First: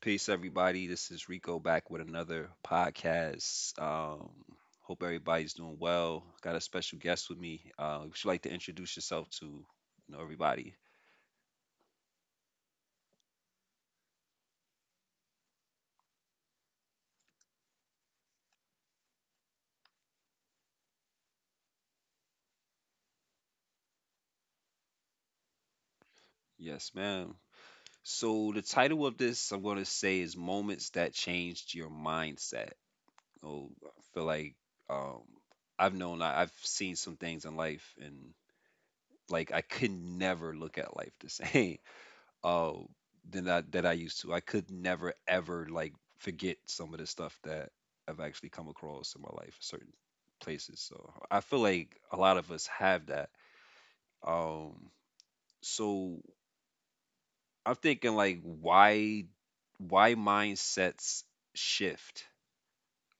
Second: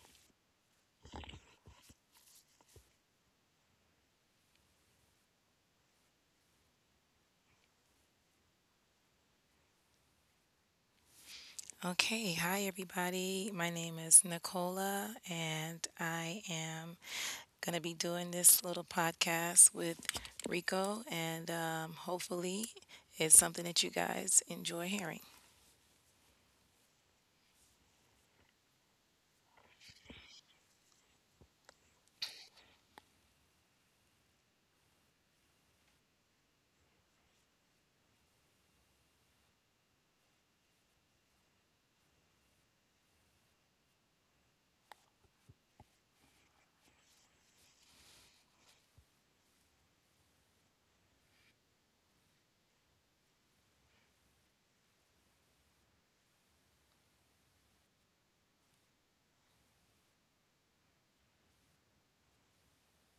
Peace, everybody. This is Rico back with another podcast. Hope everybody's doing well. Got a special guest with me. Would you like to introduce yourself to everybody? Okay, hi everybody. My name is Nicola, and I am going to be doing this little podcast with Rico, and hopefully, it's something that you guys enjoy hearing. Yes, ma'am. So the title of this I'm going to say is "Moments That Changed Your Mindset." Oh, I feel like um, I've seen some things in life, and like I could never look at life the same. uh, than I that I used to. I could never ever like forget some of the stuff that I've actually come across in my life, certain places. So I feel like a lot of us have that. Um, so I'm thinking like why mindsets shift?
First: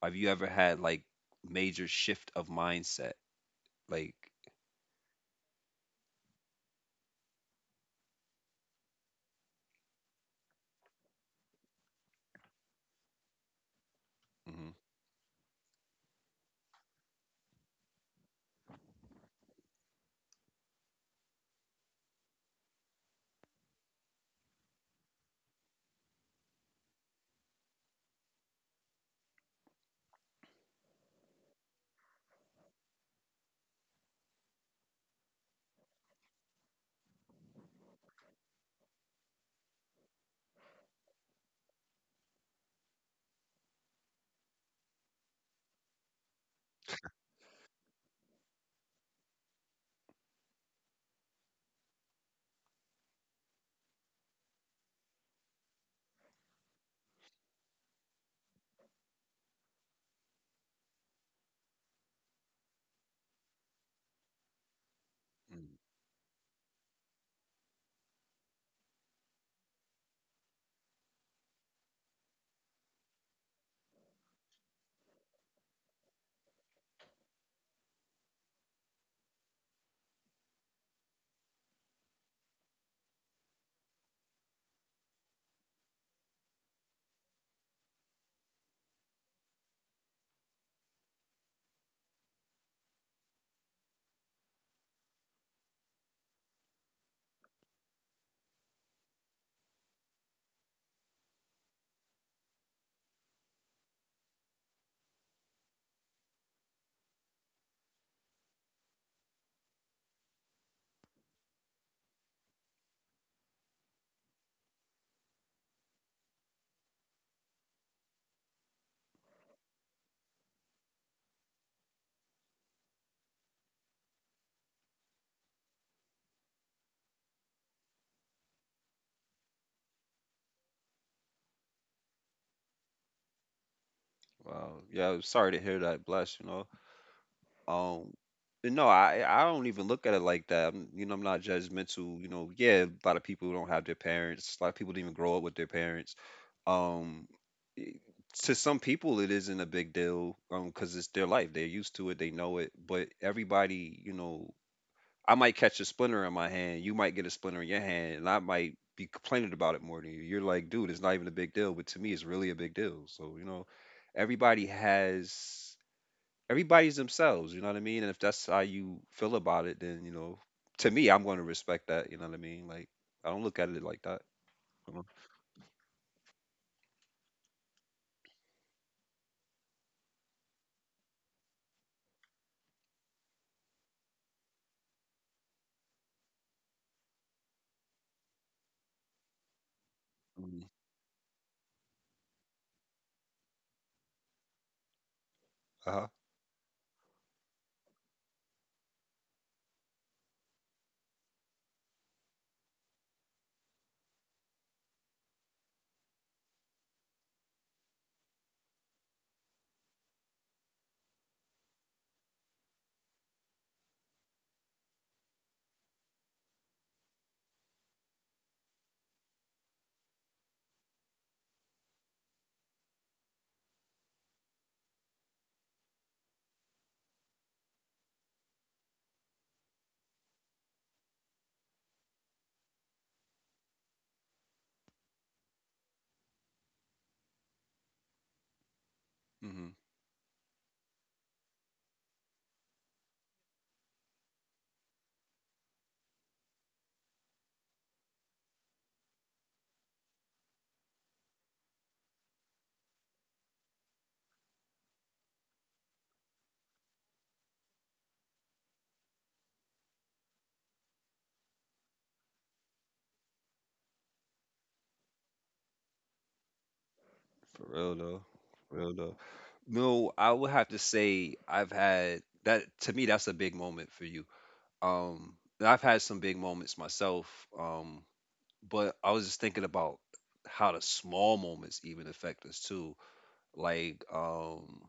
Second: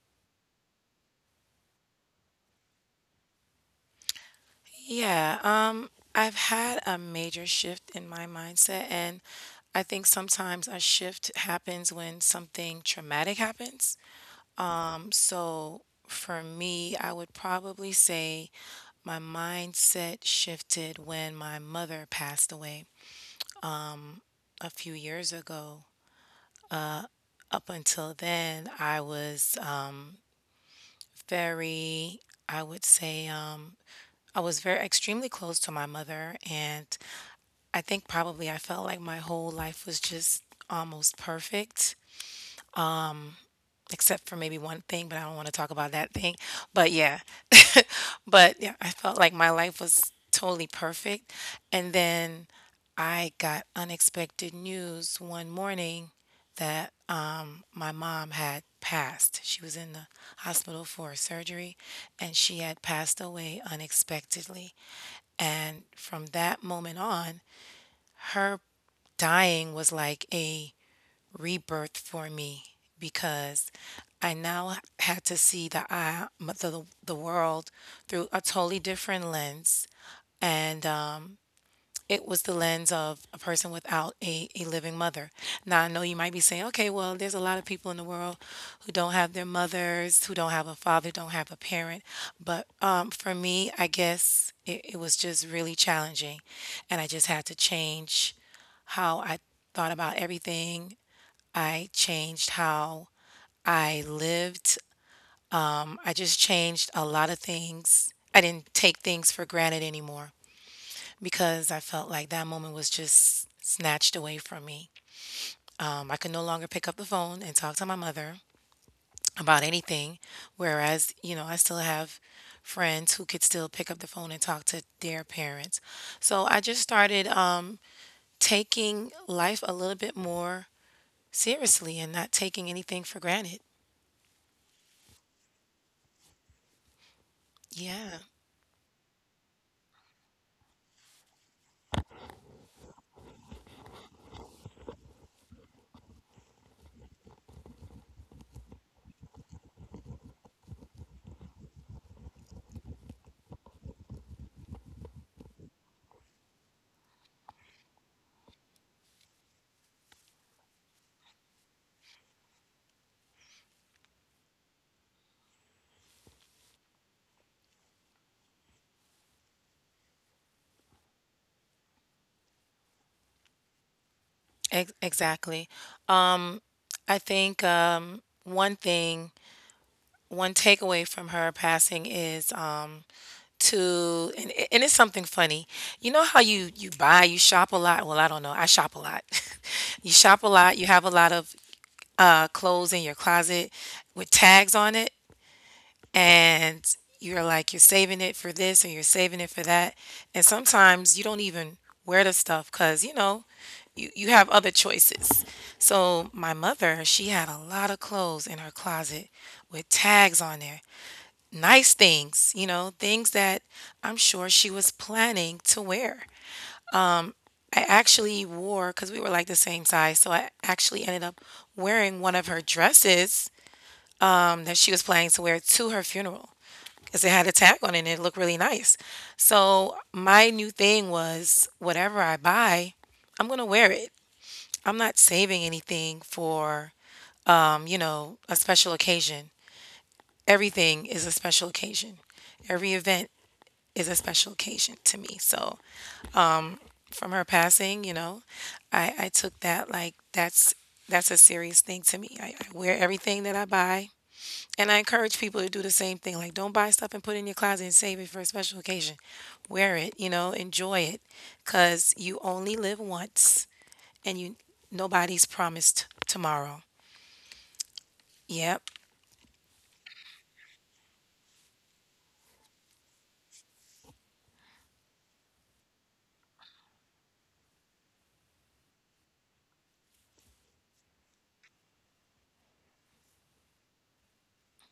Have you ever had like major shift of mindset? Like, Yeah, I've had a major shift in my mindset, and I think sometimes a shift happens when something traumatic happens. mhm, So for me, I would probably say my mindset shifted when my mother passed away a few years ago. Up until then, I was very, I would say, I was very extremely close to my mother. And I think probably I felt like my whole life was just almost perfect, except for maybe one thing, but I don't want to talk about that thing. But yeah, but yeah, I felt like my life was totally perfect. And then I got unexpected news one morning that my mom had passed. She was in the hospital for surgery and she had passed away unexpectedly. mm. And from that moment on, her dying was like a rebirth for me because I now had to see the world through a totally different lens. And it was the lens of a person without a living mother. Now, I know you might be saying, okay, well, there's a lot of people in the world who don't have their mothers, who don't have a father, don't have a parent. But for me, I guess it was just really challenging. And I just had to change how I thought about everything. I changed how I lived. I just changed a lot of things. I didn't take things for granted anymore because I felt like that moment was just snatched away from me. I could no longer pick up the phone and talk to my mother about anything, whereas, you know, I still have friends who could still pick up the phone and talk to their parents. So I just started taking life a little bit more seriously and not taking anything for granted. Wow. Yeah, I'm sorry to hear that. Bless, you know. Um, Yeah. but no, I don't even look at it like that. I'm, you know, I'm not judgmental. You know, yeah, a lot of people don't have their parents. A lot of people didn't even grow up with their parents. Um, i- to some people, it isn't a big deal. Because it's their life. They're used to it. They know it. But everybody, you know, I might catch a splinter in my hand. You might get a splinter in your hand, and I might be complaining about it more than you. You're like, dude, it's not even a big deal. But to me, it's really a big deal. So you know, everybody has everybody's themselves, you know what I mean? And if that's how you feel about it, then you know, to me, I'm going to respect that. You know what I mean? Like, I don't look at it like that. Exactly. Um, I think one thing, one takeaway from her passing is and it's something funny. You know how you buy, you shop a lot. Well, I don't know. I shop a lot. You shop a Mm. lot. You have a lot of clothes in your closet with tags on it, Uh-huh. and you're saving it for this and you're saving it for that, and sometimes you don't even wear the stuff because you know you have other choices. So my mother, she had a lot of clothes in her closet with tags on there, nice things, you know, things that I'm sure she was planning to wear. I actually wore because we were like the same size, so I actually ended up wearing one of her dresses, that she was planning to wear to her funeral because it had a tag on it and it looked really nice. So my new thing was whatever I buy, I'm gonna wear it. I'm not saving anything for, you know, a special occasion. Hmm. Everything is a special occasion. Every event is a special occasion to me. So from her passing, you know, I took that like that's a serious thing to me. I wear everything that I buy. And I encourage people to do the same thing. Like, don't buy stuff and put it in your closet and save it for a special occasion. Wear it, you know, enjoy it, because you only live once, and you nobody's promised tomorrow. For real though. For Yep. real though. No, I would have to say I've had that. To me, that's a big moment for you. And I've had some big moments myself. But I was just thinking about how the small moments even affect us too. Like, um.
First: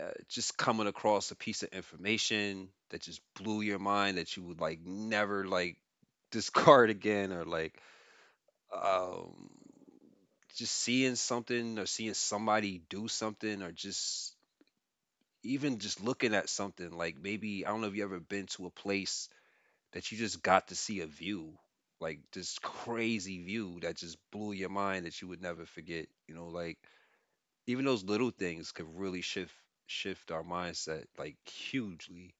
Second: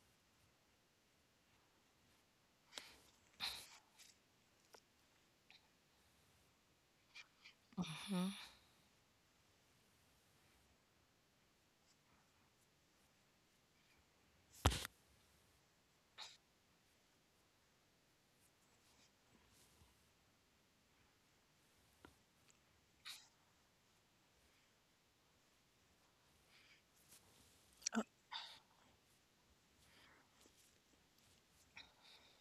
uh, just coming across a piece of information that just blew your mind that you would like never like discard again or like Hmm. um just seeing something or seeing somebody do something or just even just looking at something, like maybe I don't know if you ever been to a place that you just got to see a view like this crazy view that just blew your mind that you would never forget, you know, like even those little things could really shift our mindset like hugely.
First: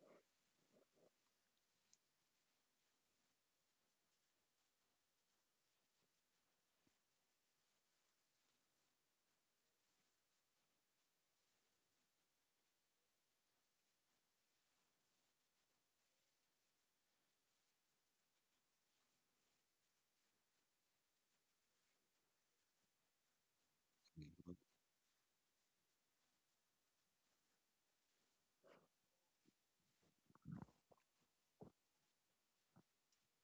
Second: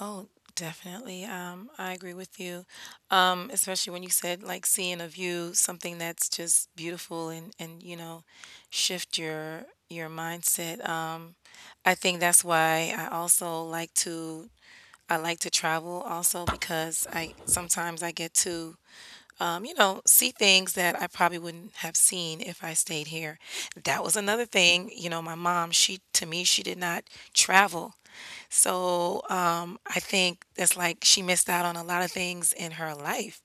Oh, definitely. I agree with you. Especially when you said like seeing a view, something that's just beautiful, and you know, shift your mindset. I think that's why I also like to, I like to travel also because I sometimes I get to, you know, see things that I probably wouldn't have seen if I stayed here. That was another thing, you know, my mom, she to me, she did not travel. So I think that's like she missed out on a lot of things in her life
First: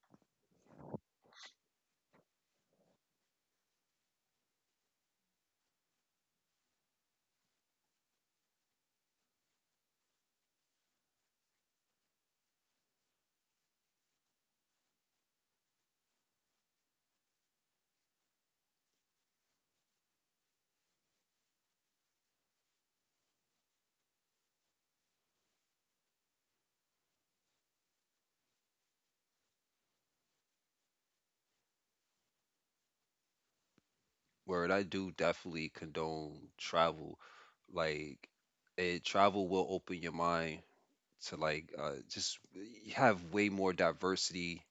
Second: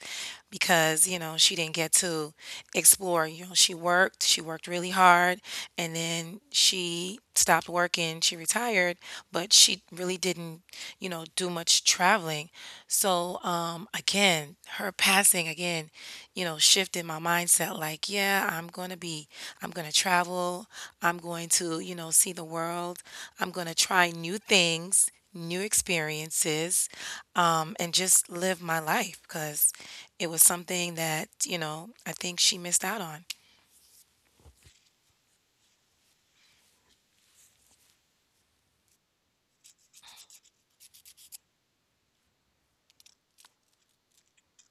because, you know, she didn't get to explore. You know, she worked really hard, and then she stopped working, she retired, but she really didn't, you know, do much traveling. So, again, her passing again, you know, shifted my mindset like, yeah, I'm going to be, I'm going to travel. I'm going to, you know, see the world. I'm going to try new things, new experiences, and just live my life because it was something that, you know, I think she missed out on. Word, I do definitely condone travel. Like, it travel will open your mind to like just you have way more diversity,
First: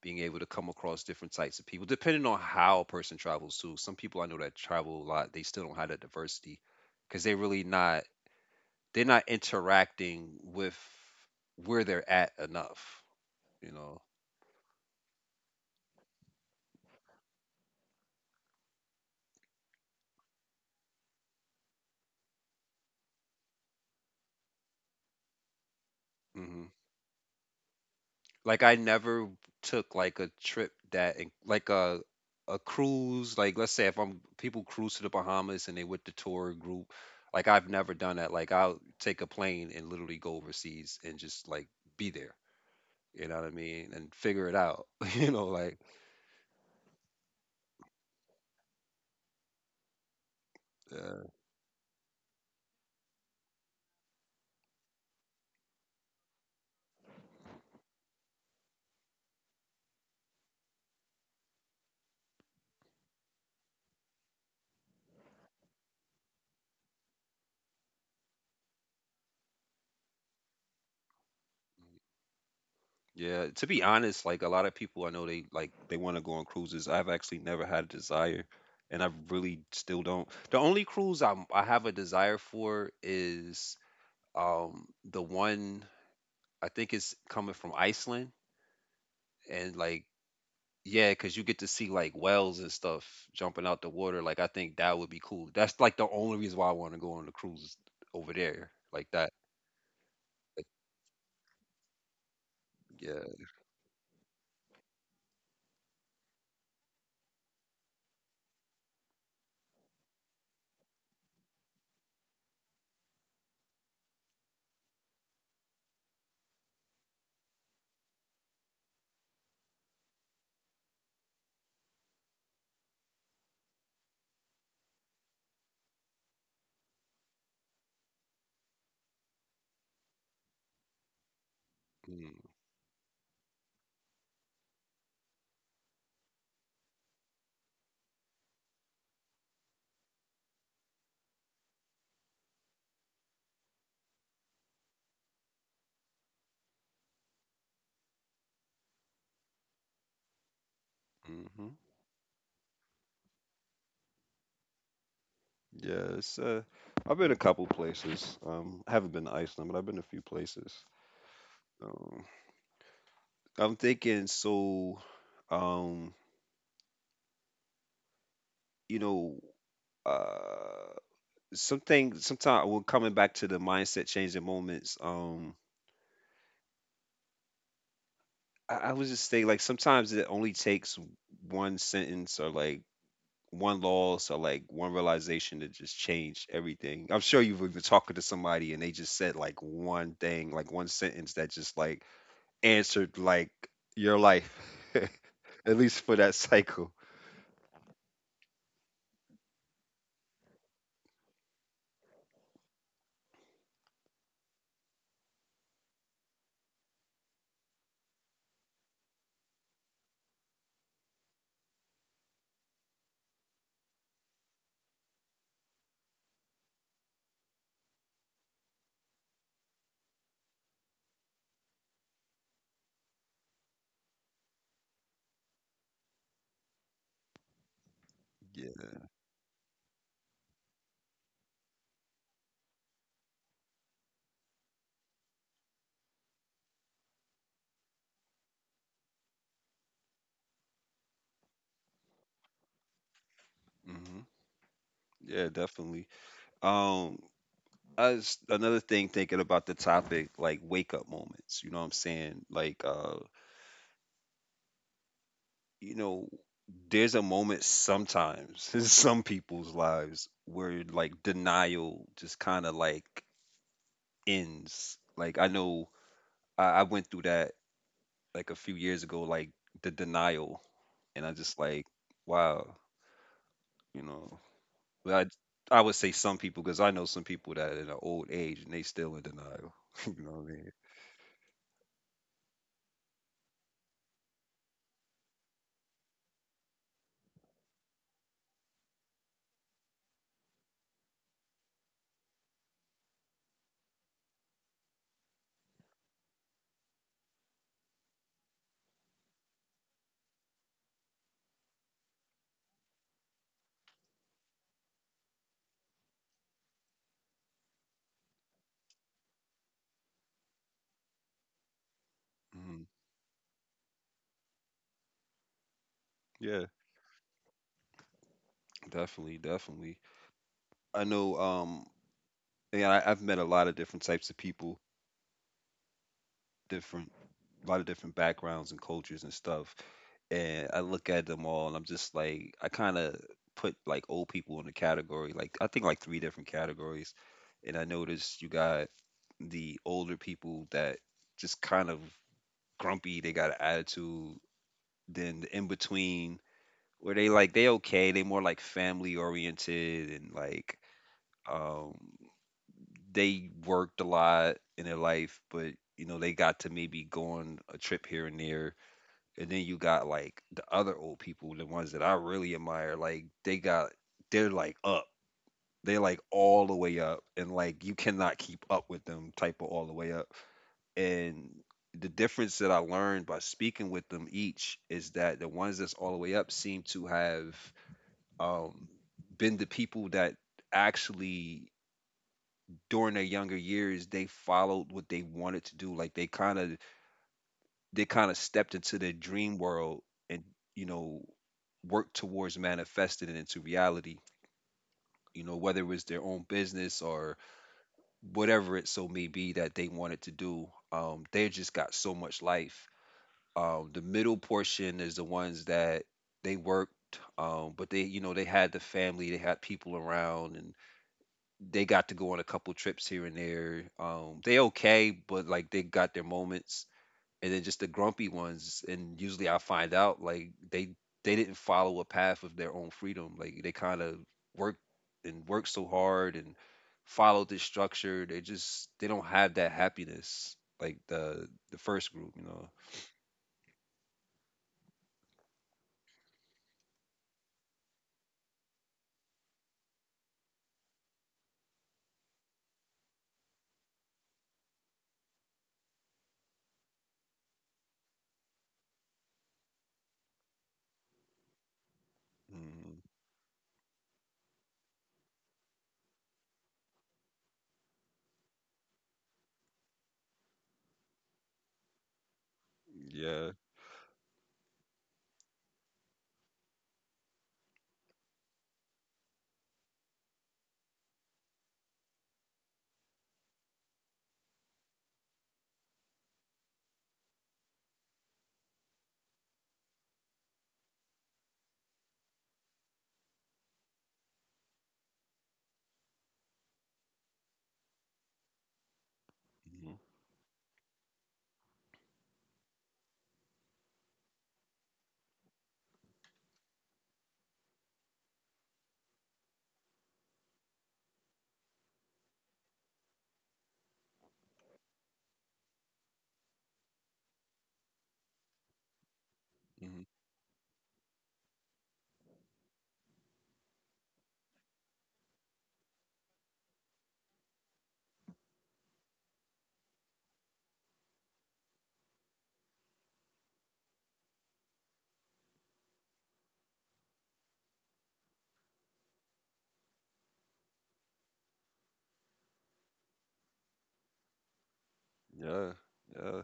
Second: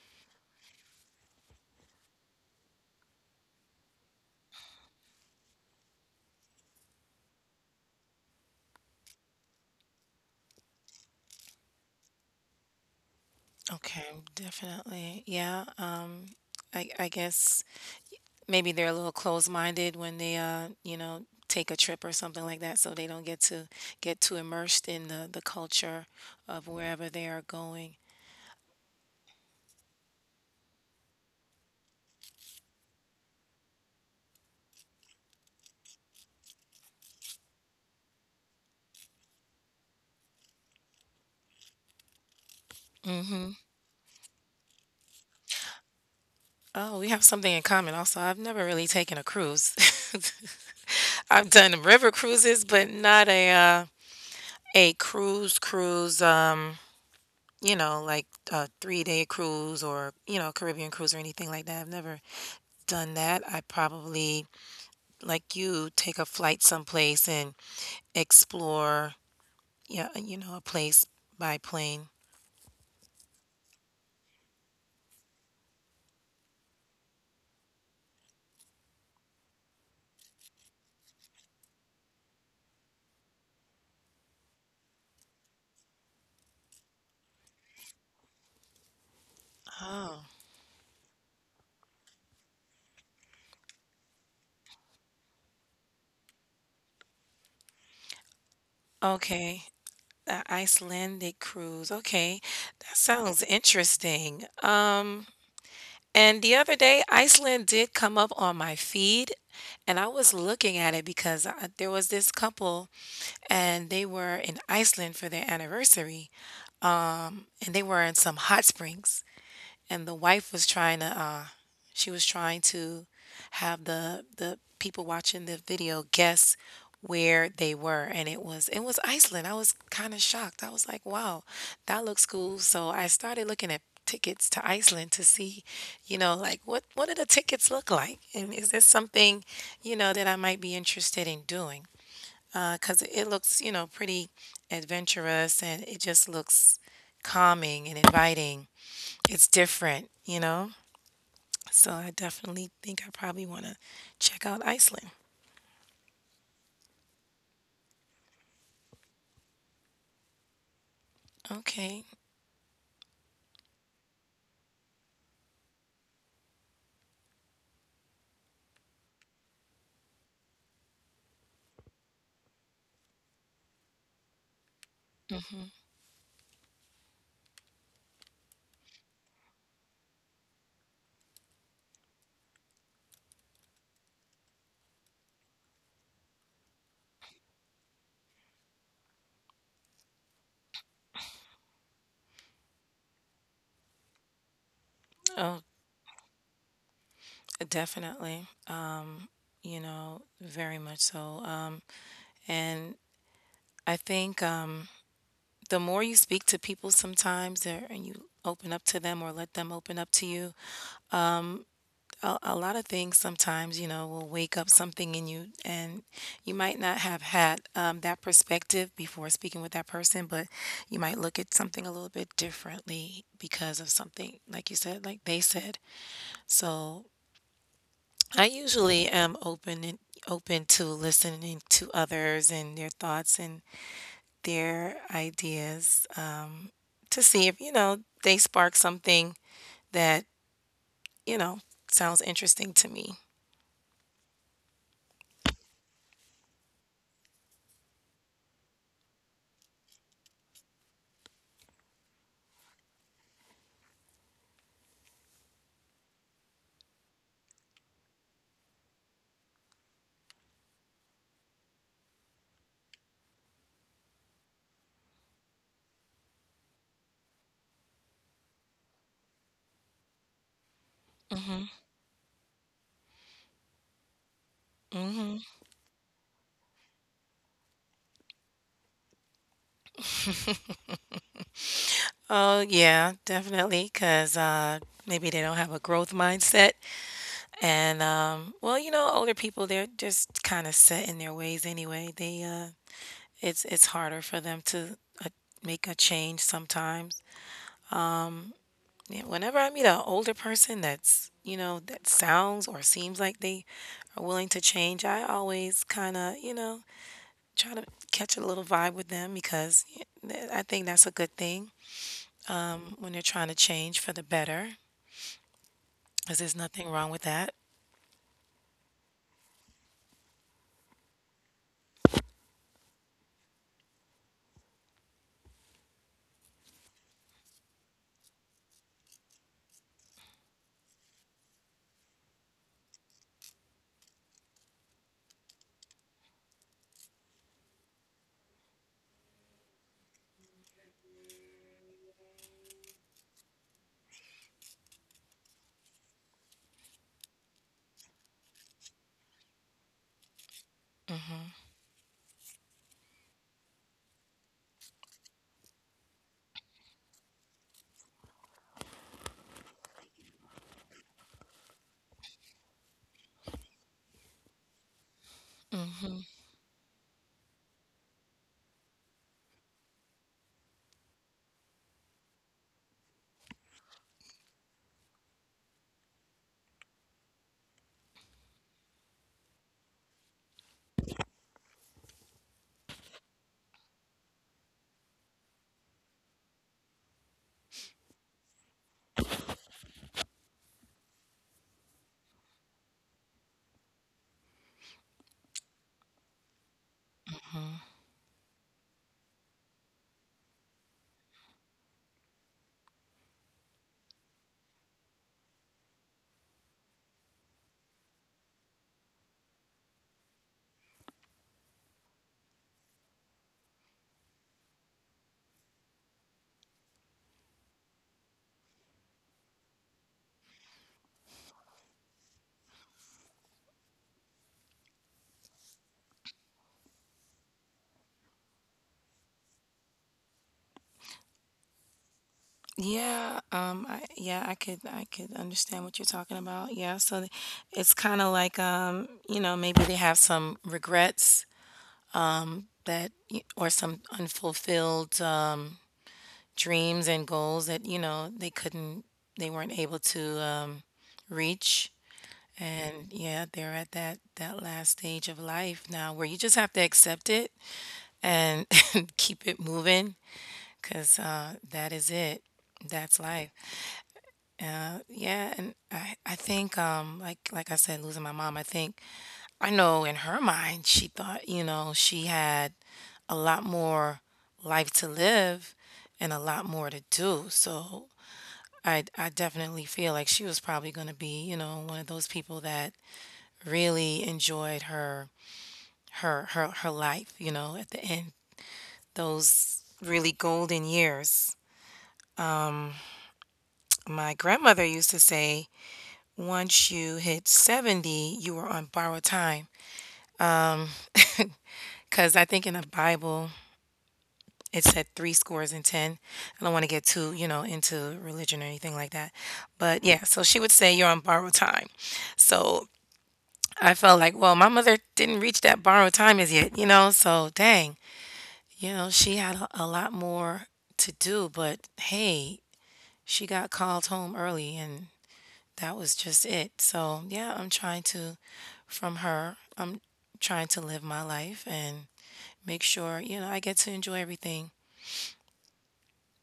being able to come across different types of people, depending on how a person travels too. Some people I know that travel a lot, they still don't have that diversity because they're not interacting with where they're at enough, you know. Okay, definitely. Yeah. I guess maybe they're a little closed-minded when they, you know, take a trip or something like that, so they don't get to get too immersed in the culture Mm-hmm. of wherever they are going. Like I never took like a trip that like a cruise, like let's say if I'm people cruise to the Bahamas and they with the tour group, like I've never done that. Like I'll take a plane and literally go overseas and just like be there. You know what I Mhm. mean? And figure it out. You know, like Oh, we have something in common also. I've never really taken a cruise. uh, I've done river cruises, but not a a cruise cruise, you know, like a three-day cruise or, you know, Caribbean cruise or anything like that. I've never done that. I probably, like you, take a flight someplace and explore, yeah, you know, a place by plane. yeah, to be honest, like a lot of people I know they like they want to go on cruises. I've actually never had a desire and I really still don't. The only cruise I have a desire for is the one I think is coming from Iceland and like Oh, yeah, because you get to see like whales and stuff jumping out the water. Like I think that would be cool. That's like the only reason why I want to go on a cruise over there like that. okay. The Like, Icelandic cruise. Okay. That yeah. sounds interesting. And the other day, Iceland did come up on my feed, and I was looking at it because I, there was this couple, and they were in Iceland for their anniversary, and they were in some hot springs, and the wife was trying to she was trying to have the people watching the video guess where they were, and it was Iceland. I was kind of shocked. I was like, "Wow, that looks Mm. cool." So I started looking at tickets to Iceland to see, you know, like what do the tickets look like? And is this something, you know, that I might be interested in doing? Cause it looks, you know, pretty adventurous and it just looks calming and inviting. It's different, you know? Mm-hmm. So I definitely think I probably want to check out Iceland. Yeah, it's, I've been a couple places. I haven't been to Iceland, but I've been a few places. Okay. Um, I'm thinking so, um, you know, uh, something sometimes well coming back to the mindset changing moments Mhm. I was just saying like sometimes it only takes one sentence or like one loss or like one realization to just change everything. I'm sure you've been talking to somebody and they just said like one thing, like one sentence that just like answered like your life Oh, at least for that cycle. definitely. You know, very much so. And I think the more you speak to people sometimes there and you open up to them or let them open up to you, a lot of things sometimes you know will wake up something in you, and you might not have had that perspective before speaking with that person, but you might look at something a little bit differently because of something like you said like they said. So I Yeah. usually am open and open to listening to others and their thoughts and their ideas, to see if, you know, they spark something that, you know, sounds interesting to me. Hmm. Yeah, definitely. um as another thing thinking about the topic like wake up moments, you know what I'm saying, like you know, there's a moment sometimes in some people's lives where like denial just kind of like ends. Like I know I went through that like a few years ago, like the denial, and I just like wow, you know, but I would say some people, because I know some people that are in an old age and they still in denial you know what I mean. Oh, yeah, definitely, 'cause, maybe they don't have a growth mindset, and, well, you know, older people, they're just kinda set in their ways anyway. They, it's harder for them to, uh, make a change sometimes. Yeah, whenever I meet an older person that's, you know, that sounds or seems like they are willing to change, I always kinda, you know, try to catch a little vibe with them because, y I think that's a good thing Mhm. when they're trying to change for the better. 'Cause there's Yeah, nothing wrong with that. definitely, definitely. I know, and I've met a lot of different types of people, different, a lot of different backgrounds and cultures and stuff. And I look at them all, and I'm just like, I kind of put like old people in a category, like I think like three different categories. And I noticed you got the older people that just kind of grumpy, they got an attitude. Then the in between, where they like they okay, they more like family oriented and like. um they worked a lot in their life, but you know, they got to maybe go on a trip here and there. And then you got like the other old people, the ones that I really admire, like they got they're like up. They're like Mhm. all the way up and like you cannot keep up with them type of all the way up. And the difference that I learned by speaking with them each is that the ones that's all the way up seem to have um been the people that actually during their younger years they followed what they wanted to do, like they kind of stepped into their dream world and you know worked towards manifesting it into reality, you know, whether it was their own business or whatever it so may be that they wanted to do. They just got so much life. The middle portion is the ones that they worked, but they, you know, they had the family, they had people around, and they got to go on a couple trips here and there. They okay, but like they got their moments, and then just the grumpy ones. And usually, I find out like they didn't follow a path of their own freedom. Like they kind of worked and worked so hard and followed this structure. They just they don't have that happiness like the first group, you know. Yeah, I could understand what you're talking about. Yeah, so it's kind of like, you know, maybe they have some regrets that or some unfulfilled dreams and goals that, you know, they couldn't they weren't able to reach. Mhm. And yeah, they're at that last stage of life now where you just have to accept it and keep it moving. Cause that is it. That's life. Yeah. Yeah, and I think like I said, losing my mom, I think I know in her mind she thought, you know, she had a lot more life to live and a lot more to do. So I definitely feel like she was probably gonna be, you know, one of those people that really enjoyed her life, you know, at the end. Those Hmm. really golden years. My grandmother used to say once you hit 70, you are on borrowed time. Because I think in the Bible, it said three scores and 10. I don't want to get too, you know, into religion or anything like that. Hmm. But yeah, so she would say you're on borrowed time. So I felt like, well, my mother didn't reach that borrowed time as yet, you know? So dang, you know, she had a lot more to do. But hey, she got called home early and that was just it. So, yeah, I'm trying to from her, I'm trying to live my life and make sure, you know, I get to enjoy everything. Yeah. Yeah.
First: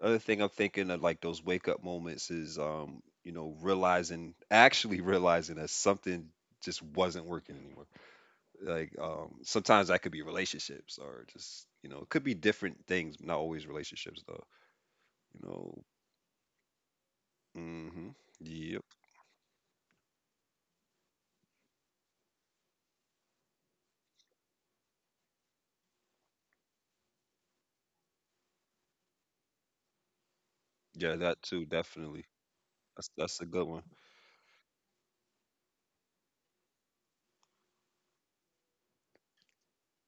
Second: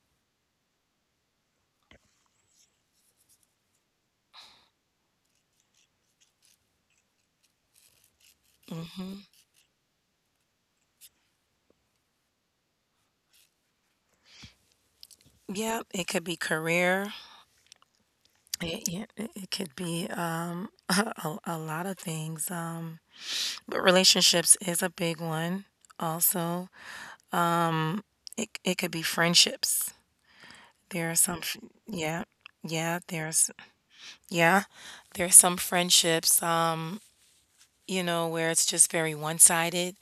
Other thing I'm thinking of like those wake up moments is you know, realizing actually realizing that something just wasn't working anymore. Like sometimes that could be relationships or just, you know, it could be different things, not always relationships though. You know. Yeah, it could be career. Mhm. Yep. It, yeah, it could be a lot of things. But relationships is a big one. Also, it could be friendships. Yeah, There are that some, too, definitely. yeah, yeah. That's a good one. yeah, there's some friendships. You know, where it's just very one sided,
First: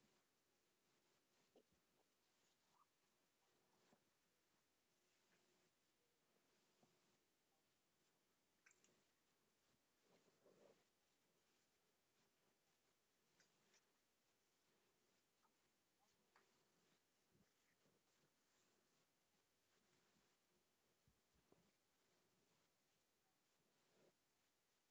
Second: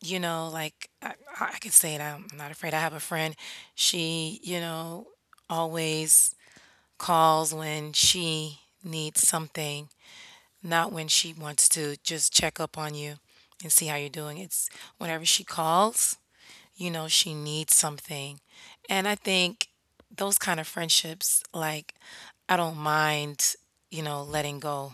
you know, like I can say it. I'm not afraid. I have a friend. She, you know, always calls when she needs something, not when she wants to just check up on you and see how you're doing. It's whenever she calls, you know, she needs something. And I think those kind of friendships, like, I don't mind, you know, letting go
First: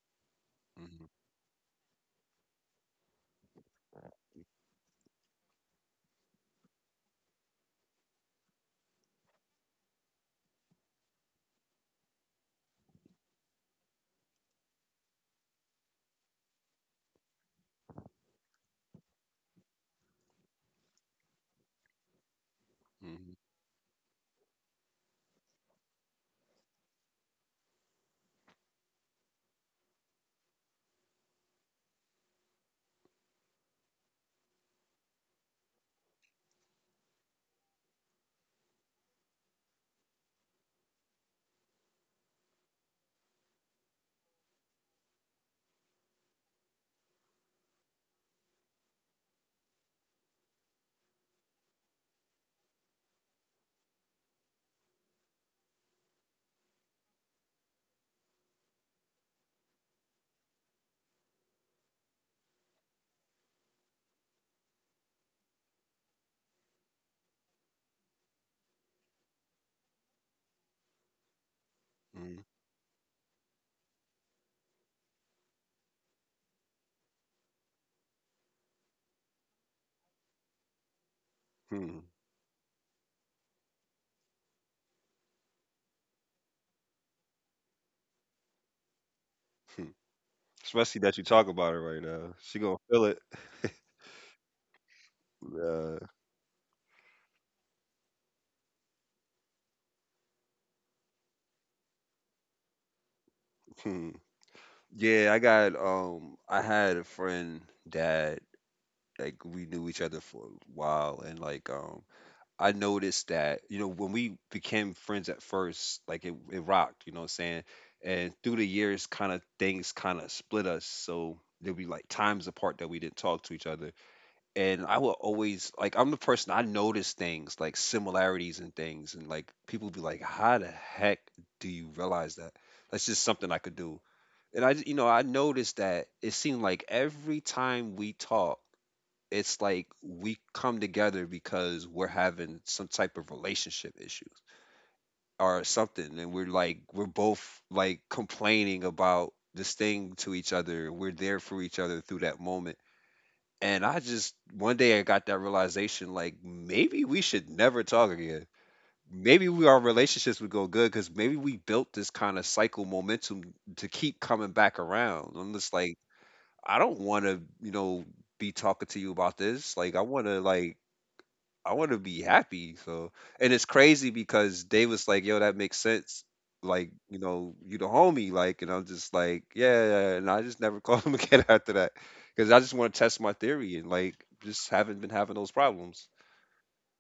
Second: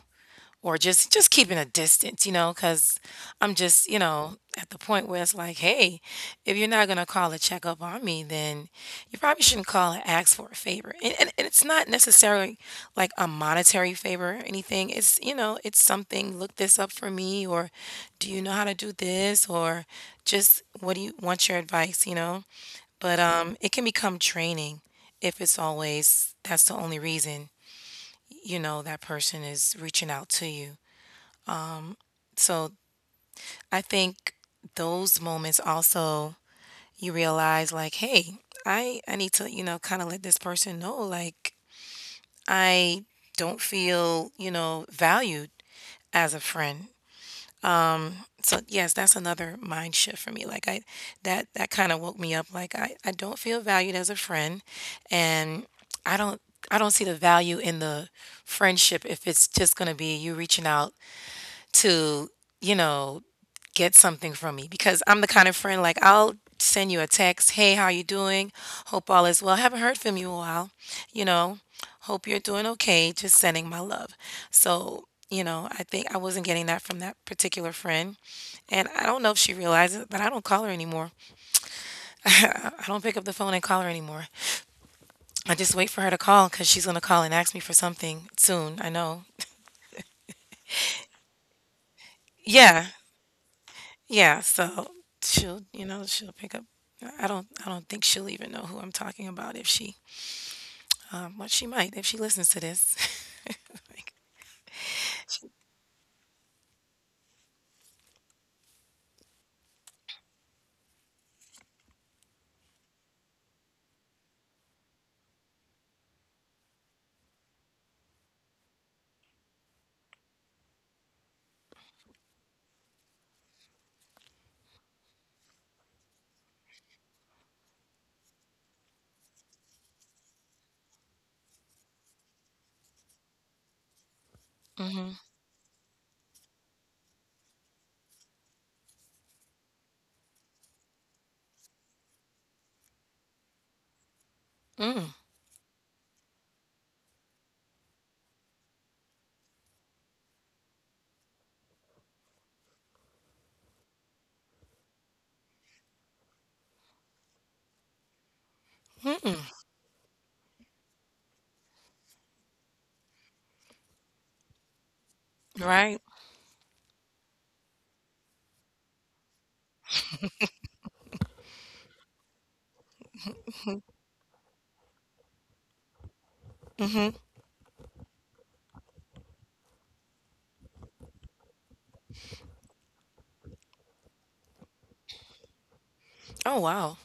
or Mhm. Just keeping a distance, you know, because I'm just, you know, at the point where it's like, hey, if you're not gonna call a check up on me, then you probably shouldn't call and ask for a favor. And it's not necessarily like a monetary favor or anything. It's, you know, it's something. Look this up for me, or do you know how to do this, or just what do you want your advice, But Mhm. It can become draining if it's always that's the only reason, you know, that person is reaching out to you. So I think those moments also you realize like, hey, I need to, you know, kind of let this person know like I don't feel, you know, valued as a friend. So yes, that's another mind shift for me. Like I that that kind of woke me up like I don't feel valued as a friend and I don't I don't see the value in the friendship if it's just going to be you reaching out to, you know, get something from me because I'm the kind of friend like I'll send you a text, "Hey, how you doing? Hope all is well. Haven't heard from you in a while. You know, hope you're Mhm. doing okay. Just sending my love." So, you know, I think I wasn't getting that from that particular friend. And I don't know if she realizes, but I don't call her anymore. Hmm. I don't pick up the phone and call her anymore. I just wait for her to call cuz she's going to call and ask me for something soon. I know. Hmm. Especially that you talk about it right now. She gonna Yeah. feel it. Yeah, so she'll, you Yeah. know, she'll pick up. I don't think she'll even know who I'm talking about if she, well, she might if she listens to this. Like, Hmm. Yeah, I got I had a friend that like we knew each other for a while and like I noticed that you know when we became friends at first like it rocked, you know what I'm saying? And through the years kind of things kind of split us. So there'd be like times apart that we didn't talk to each other. And I would always like I'm the person I notice things like similarities and things and like people be like how the heck do you realize that? That's just something I could do. And I, you mhm, know, I noticed that it seemed like every time we talk, it's like we come together because we're having some type of relationship issues mm, or something. And we're like, we're both like complaining about this thing to each other. We're there for each other through that moment. And I just, one day I got that realization like, maybe we should never talk again. Maybe we, our relationships would go good because maybe we built this kind of cycle momentum to keep coming back around. I'm just right. like, I don't want to, you know, be talking to you about this. Like, I want to, like, I want to be happy. So, and it's crazy because they was like, yo, that makes sense. Like, you know, you the homie. Like, and I'm just like, yeah. Yeah. And I just never called him again after that because I just want to test my theory and like just haven't been having those problems. Oh wow.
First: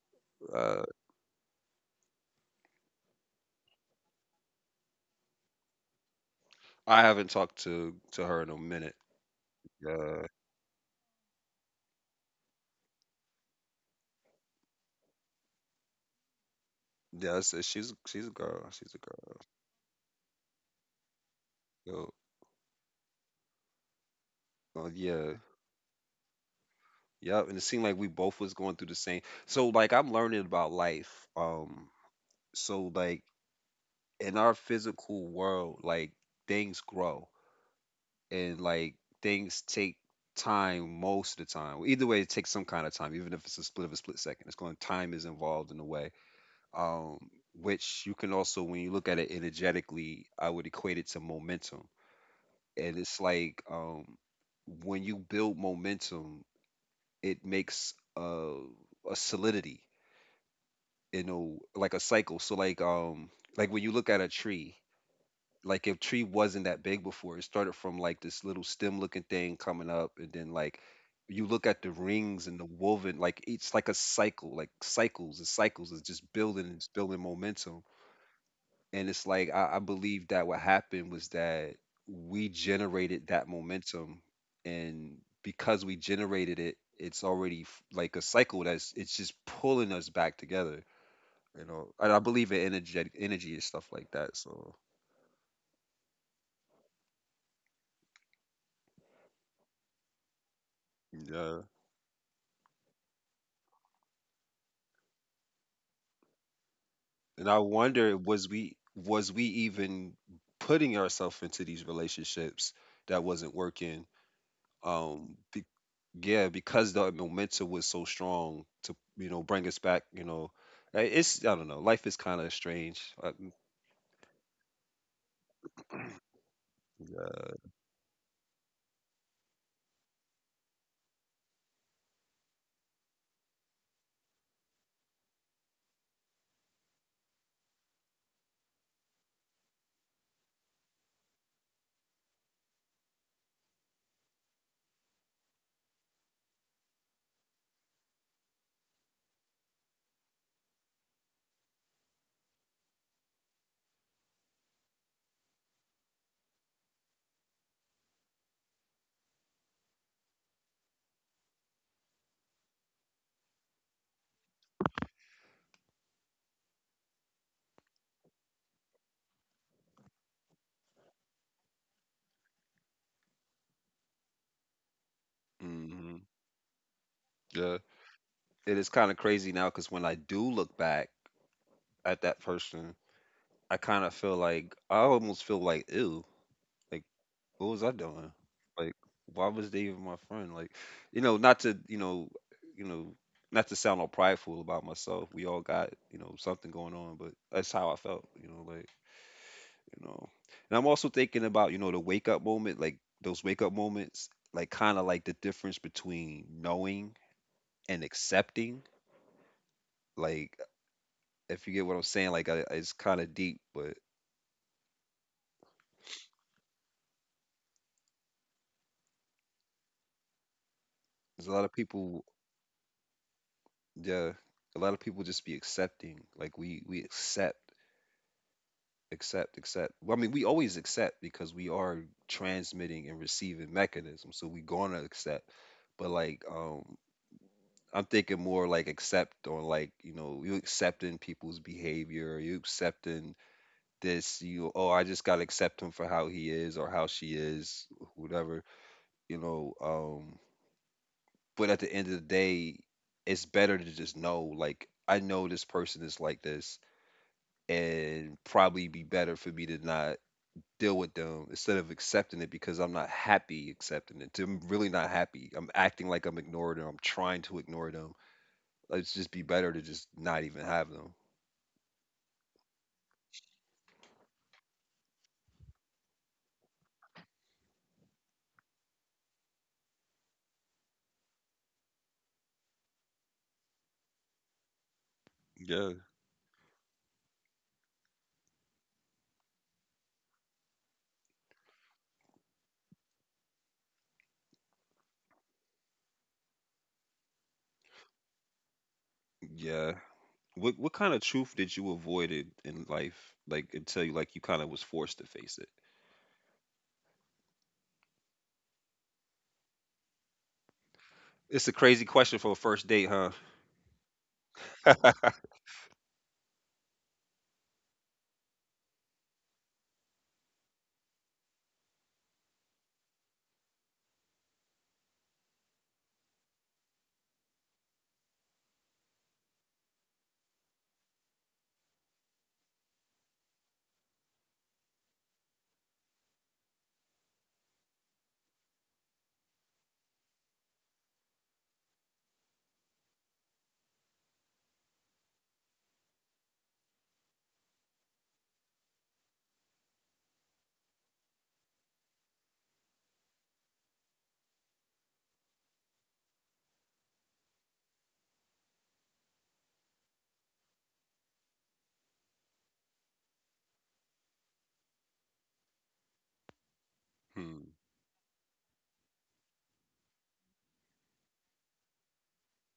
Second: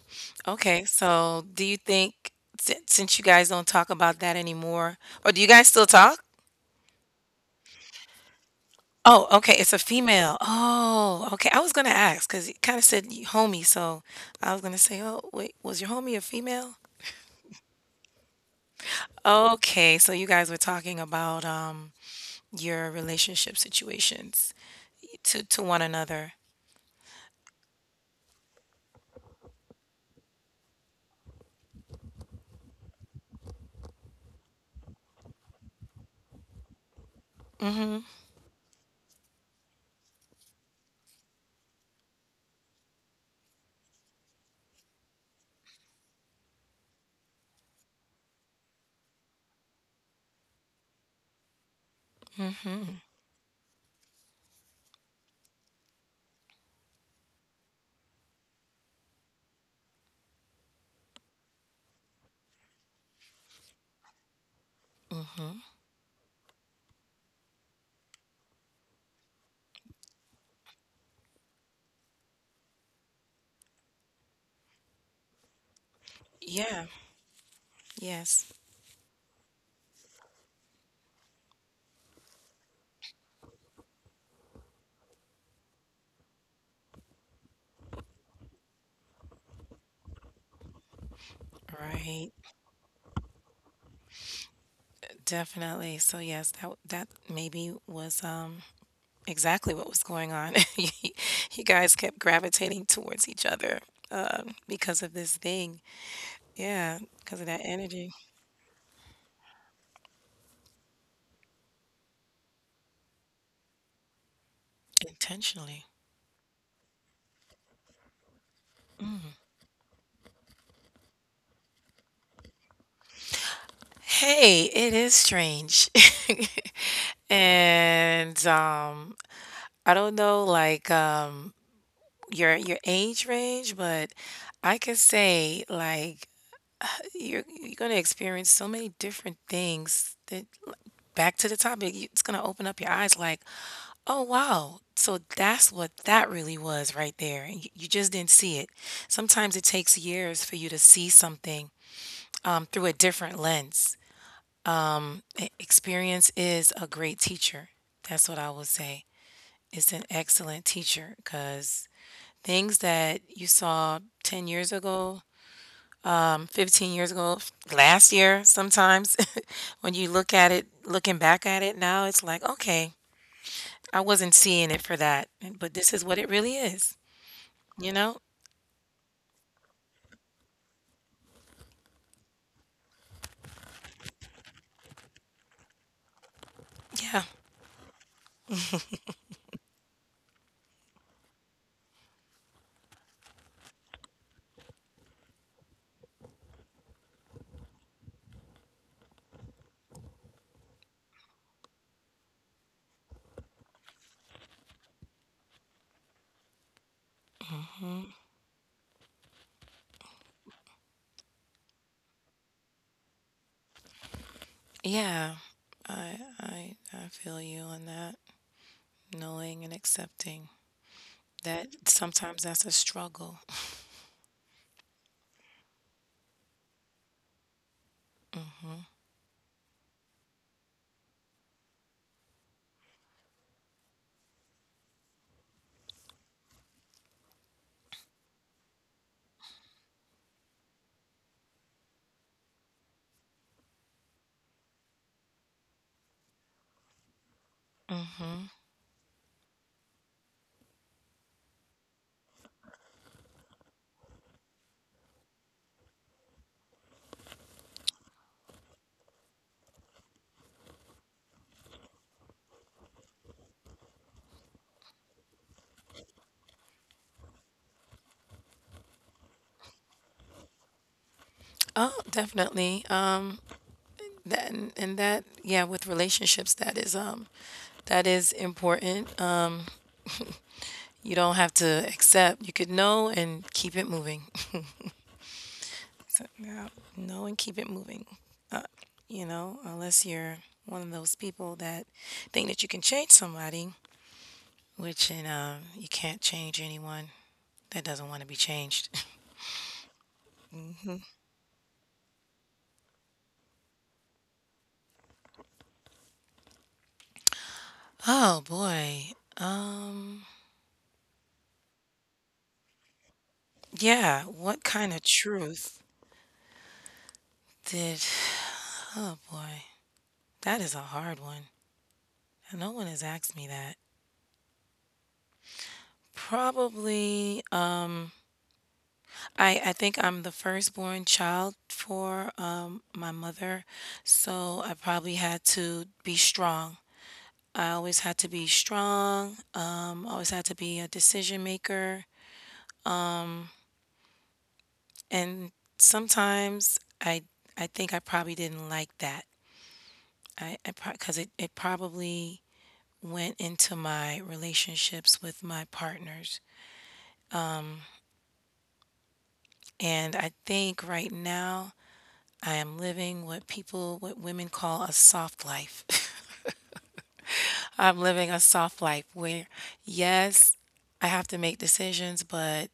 Uh, Okay. So, do you think since you guys don't talk about that anymore, or do you guys still talk? I haven't talked to her in a minute. Oh, okay. It's a Uh, female. Oh, okay. I was gonna ask because you kind of said y- homie, so I was gonna say, oh wait, was your homie a female? she's a girl. She's a Okay, so you guys were talking about girl. your relationship situations Yo, yeah. To one another. Yep, and it seemed like we both was going through the same. So like I'm learning about life. So like in our physical world, like things grow Mhm. and like things take time most of the time. Either way, it takes some kind of time, even if it's a split of a split second. It's going Time is involved in a way. Um which you can also when you look at it energetically, I would equate it to momentum. And Mhm. it's like when you build momentum, it makes a solidity, you know, like a cycle. So like when you look at a tree, Mhm. like if tree wasn't that big before, it started from like this little stem looking thing coming up, and then like you look at the rings and the woven, like it's like a cycle, like cycles and cycles is just building, and Yeah. it's building momentum. Yes. And it's like I believe that what happened was that we generated that momentum, and because we generated it, it's already like a cycle that's it's just pulling us back together, you know. And I Right. believe in energy and stuff like that. So Definitely. So yes, that that maybe was exactly what was going on. you yeah, you guys kept gravitating towards each other because of this thing. Yeah, because and of I that energy, wonder was we, even putting ourselves into these relationships that wasn't working, um be, intentionally. yeah, because the momentum was so strong to, you know, bring us back, you know. It's, I don't know, life is kind of strange, Hey, it is strange. And I don't know like your age range, but I could say like you're gonna experience so many different things that like, back to the topic, you- it's gonna open up your eyes like, oh wow, so that's what that really was right there. And you just didn't see it. Sometimes it takes years for you to see something, through a different lens. E- Experience is a great teacher. That's what I would say. It's an excellent teacher because things that you saw 10 years ago, 15 years ago, last year sometimes, when you look at it, looking back at it now, it's like, okay, I wasn't seeing it for that, but this is what hmm. it really is, Yeah, you know? it is kind of crazy now because when I do look back at that person, I kind of feel like, I almost feel like, ew, like Yeah. what was I doing? Like, why was they even my friend? Like, you know, not to, you know, you know, not to sound all prideful about myself. We all got, you know, something going on, but that's how I felt, you know. And I'm also thinking about, you know, the wake up moment, like those wake up moments, like kind of like the difference between knowing and accepting. Like, if you get what I'm saying, like, it's kind of deep, but Yeah. I feel you on that, knowing and accepting there's a lot that of people, sometimes that's a struggle. yeah, a lot of people just be accepting. Like, we accept, accept. Well, I mean, we always accept because we are transmitting and receiving mechanism, so we gonna accept. But like I'm thinking more like accept on, like, you know, you accepting people's behavior, you accepting this. You, oh, I just gotta accept him for how he is or how she is, Hmm whatever, you know. But at the end of the day, it's better to just know, like, I know this person is like this, and probably be better for me to not deal with them instead of accepting it, because I'm not happy accepting it. I'm really not happy. I'm acting like I'm ignoring them. I'm trying to ignore them. Like, it's just be better to just not even have them. Oh, definitely. That and yeah, with relationships, that is important. You don't have to accept. You could know and keep it moving. Yeah. Yeah, know and keep it moving. Uh, you know, unless you're one of those people that think that you can change somebody, which and you can't change anyone that doesn't want to be changed. Yeah. What kind of truth did you avoid in life? Like until you, like, you kind of was forced to face it. Oh boy. It's a crazy question for a first date, huh? Yeah. What kind of truth did? Oh boy. That is a hard one. No one has asked me that. Probably. I think I'm the firstborn child for my mother, so I probably had to be strong. I always had to be strong. Always had to be a decision maker, and sometimes I think I probably didn't like that. I because it probably went into my relationships with my partners, and I think right now I am living what people what women call a soft life. Hmm. I'm living a soft life where, yes, I have to make decisions, but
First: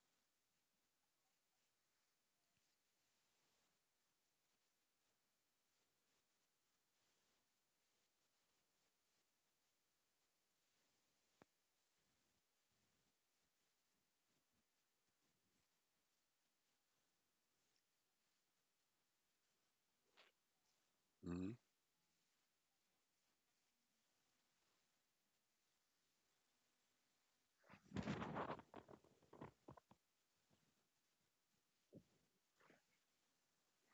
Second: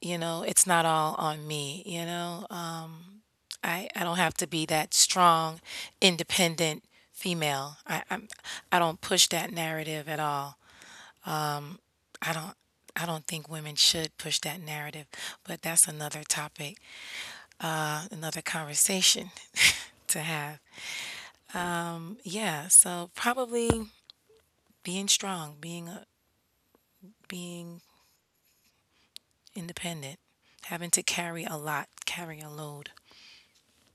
you know, it's not all on me, you know? I don't have to be that strong, independent female. I don't push that narrative at all. I don't I don't think women should push that narrative, but that's another topic, another conversation to have. Hmm. Yeah, so probably being strong, being independent, having to carry a lot, carry a load.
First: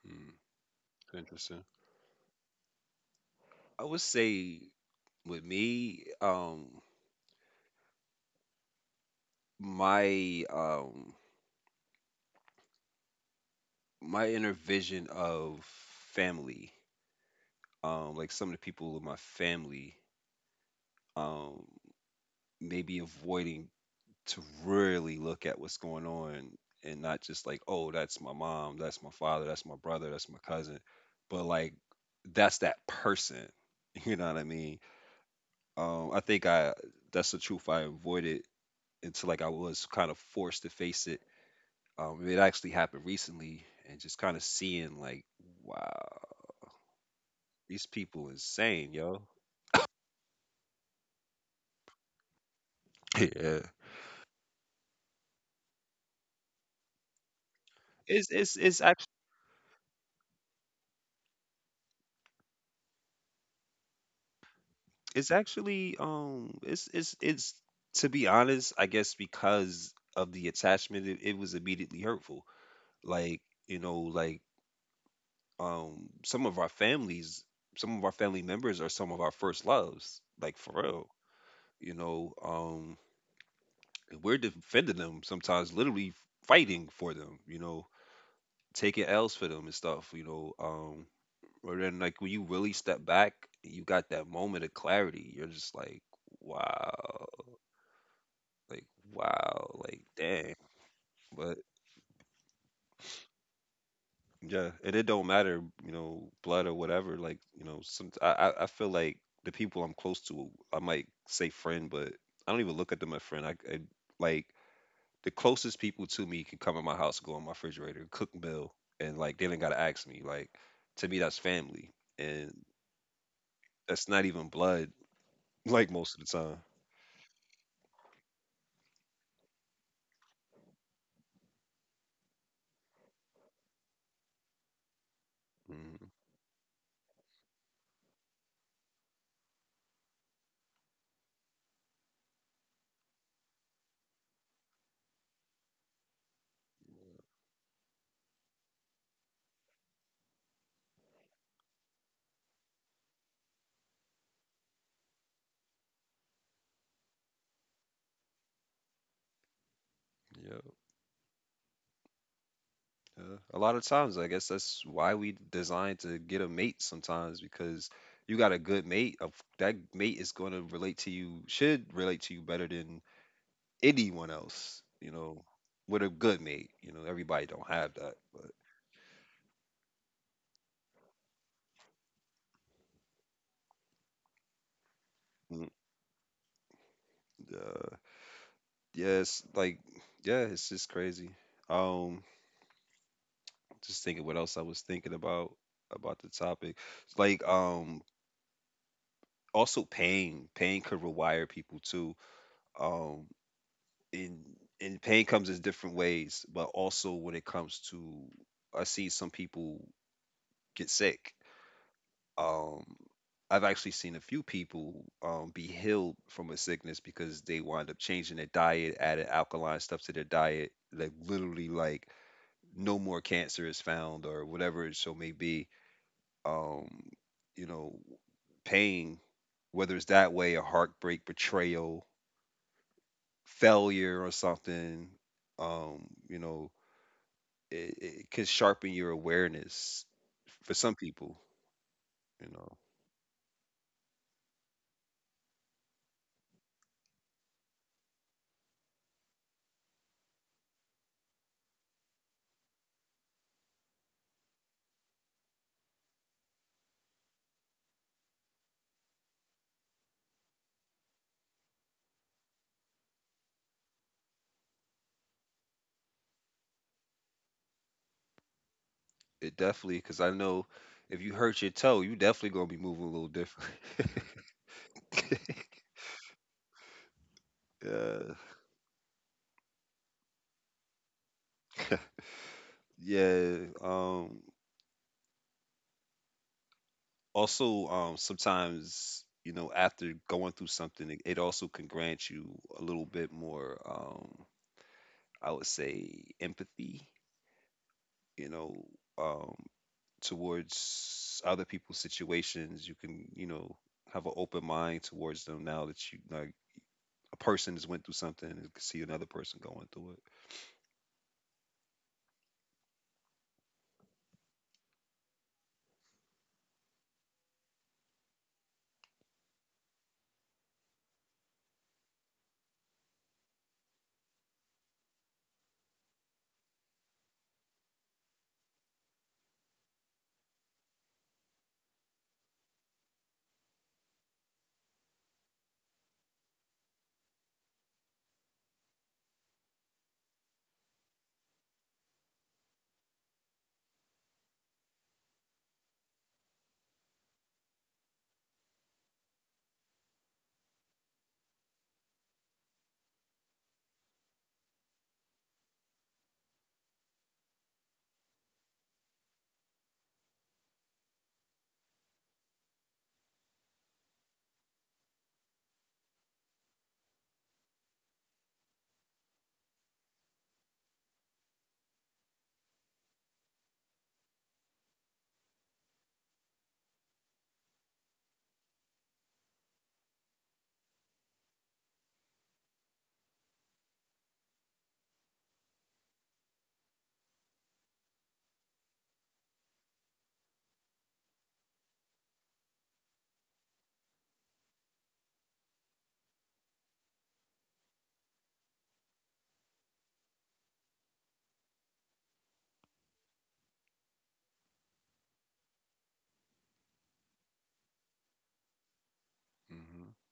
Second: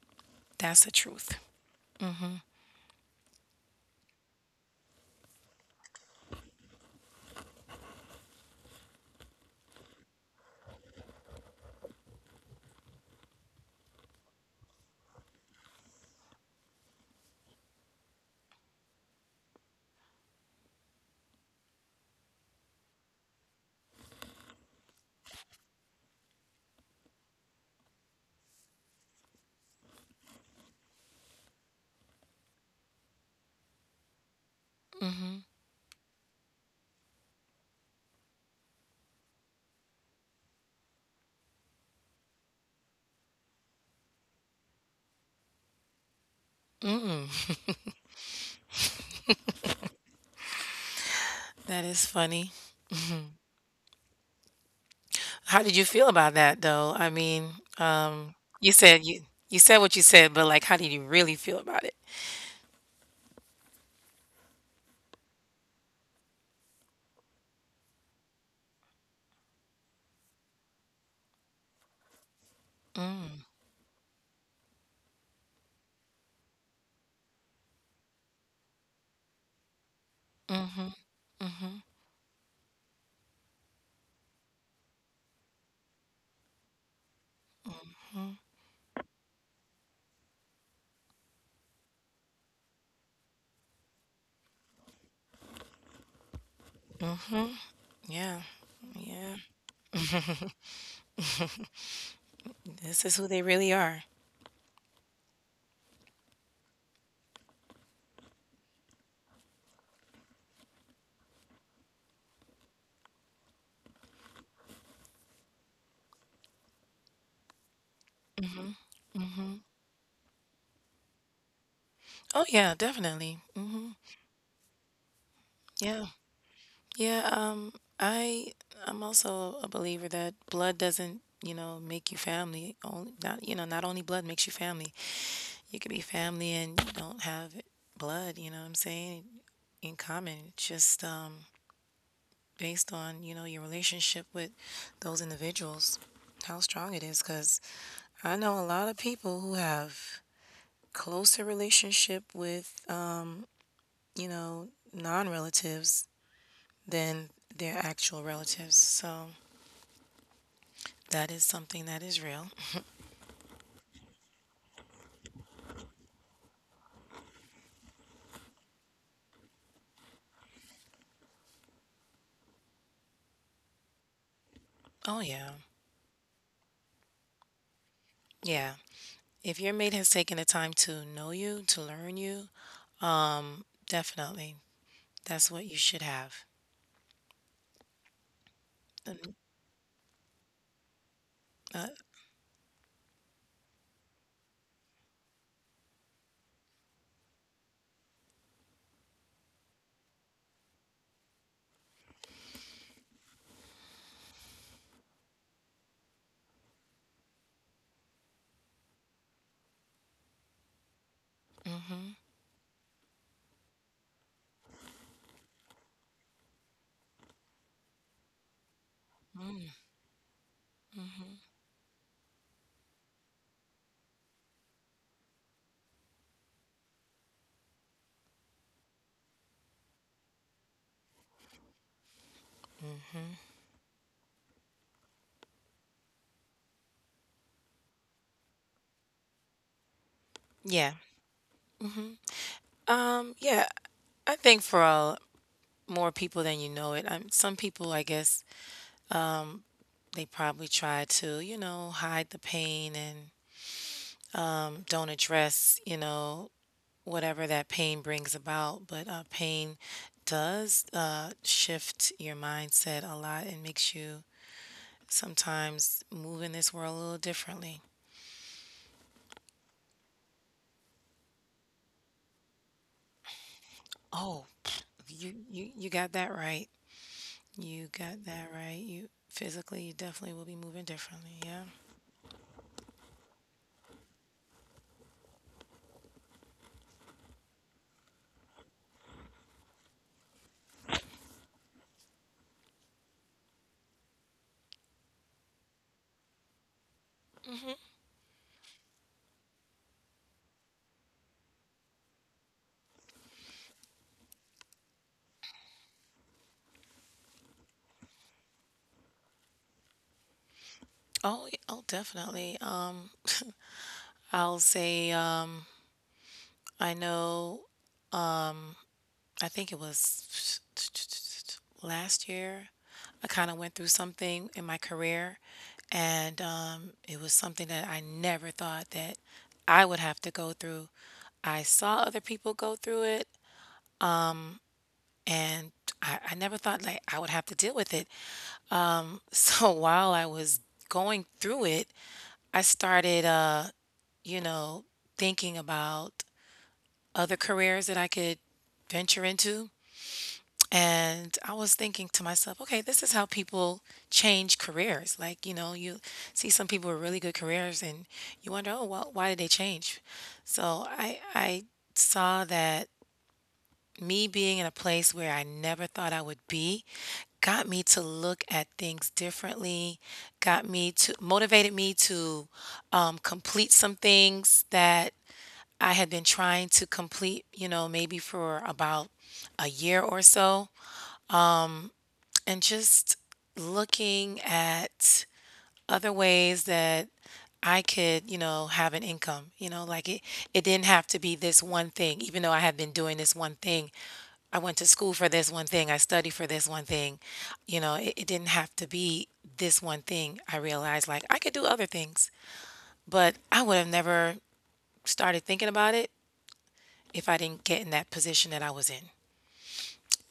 Hmm. That's the truth. Interesting. I would say with me, my my inner vision of family, like some of the people in my family, um, maybe avoiding to really look at what's going on, and not just like, oh, that's my mom, that's my father, that's my brother, that's my cousin, but like that's that person. You know what I mean? I think I That's the truth I avoided until like I was kind of forced to face it. It actually happened recently, and just kind of seeing like, wow, these people insane, yo. That is funny. Yeah. How did you feel about that though? I mean, It's it's you it's said you said what you said, but like, how did you really feel about it? It's actually it's to be honest, I guess because of the attachment, it was immediately hurtful. Like, you know, like some of our families, some of our family members are some of our first loves, like for real. You know, and we're defending them, sometimes literally fighting for them, you know, taking L's for them and stuff, you know. Or then like when you really step back, you got that moment of clarity. You're just like, wow. Yeah, Like, yeah. wow, like dang. But This is who they really are. yeah, and it don't matter, you know, blood or whatever. Like, you know, some, I feel like the people I'm close to, I might say friend, but I don't even look at them as friend. I Like, the closest people to me can come in my house, go in my refrigerator, cook meal, and like they don't gotta ask me. Like, to me, that's family, Oh and yeah, definitely. Hmm that's not even blood. Like Yeah. most of the time. Yeah, I I'm also a believer that blood doesn't, you know, make you family. Only not, you know, not only blood makes you family. You could be Mhm. family and you don't have blood, you know what I'm saying? In common, it's just based on, you know, your relationship with those individuals, how strong it is cuz I know a lot of people who have closer relationship with you know, non-relatives than their actual relatives. So that is something that is real. A lot of times, I guess that's why we designed to get a mate sometimes, because you got a good mate. That mate is going to relate to you, should relate to you better than anyone else, you Oh, know, yeah. with a good mate. You know, everybody don't have that, but Yeah. If your mate has taken the time to know you, to learn you, definitely. That's what mm, you should have. uh, yeah, Um, like, yeah, it's just crazy. Uh, Um, just thinking what else I was thinking about the topic, like also pain. Pain could rewire people too. Um, and pain comes in different ways, but also when it comes to, I see some people get sick. mhm. Um, I've actually seen a few people be healed from a sickness because they wind up changing their diet, adding alkaline stuff to their diet, like literally like no more cancer is found or whatever it so may be. Um, you know, pain, whether it's that way, a heartbreak, betrayal, failure or something, you know, it can sharpen your awareness for some Yeah. people, you know. Yeah. I think for all, more people than you know it, some people, I guess, they probably try to, you know, hide the pain and don't address, you know, whatever that pain brings about. But pain does, shift your mindset a lot and makes you sometimes move in this world a little differently. It definitely, because I know if you hurt your toe, you definitely gonna be moving a little different. Oh, you got that right. You got Yeah. that right. You physically, you definitely will be moving differently. Yeah. Yeah. um Also, sometimes, you know, after going through something, it also can grant you a little bit more I would say empathy, you know, um towards other people's situations. You can, you know, have an open mind towards them now that you, like, a person has went through something and can see another person going through it. Oh, y- oh, definitely. I'll say I know I think it was last year. I kind of went through something in my career, and it was something that I never thought that I would have to go through. I saw other people go through it, and I never thought like I would have to deal with it. So while I was going through it, I started, you know, thinking about other careers that I could venture into. And I was thinking to myself, okay, this is how people change careers. Like, you know, you see some people with really good careers and you wonder, oh, well, why did they change? So I saw that me being in a place where I never thought I would be got me to look at things differently, got me to, motivated me to complete some things that I had been trying to complete, you know, maybe for about a year or so and just looking at other ways that I could, you know, have an income, you know, like it didn't have to be this one thing, even though I had been doing this one thing. I went to school for this one thing, I studied for this one thing. You know, it didn't have to be this one thing. I realized like I could do other things, but I would have never started thinking about it if I didn't get in that position that I was in.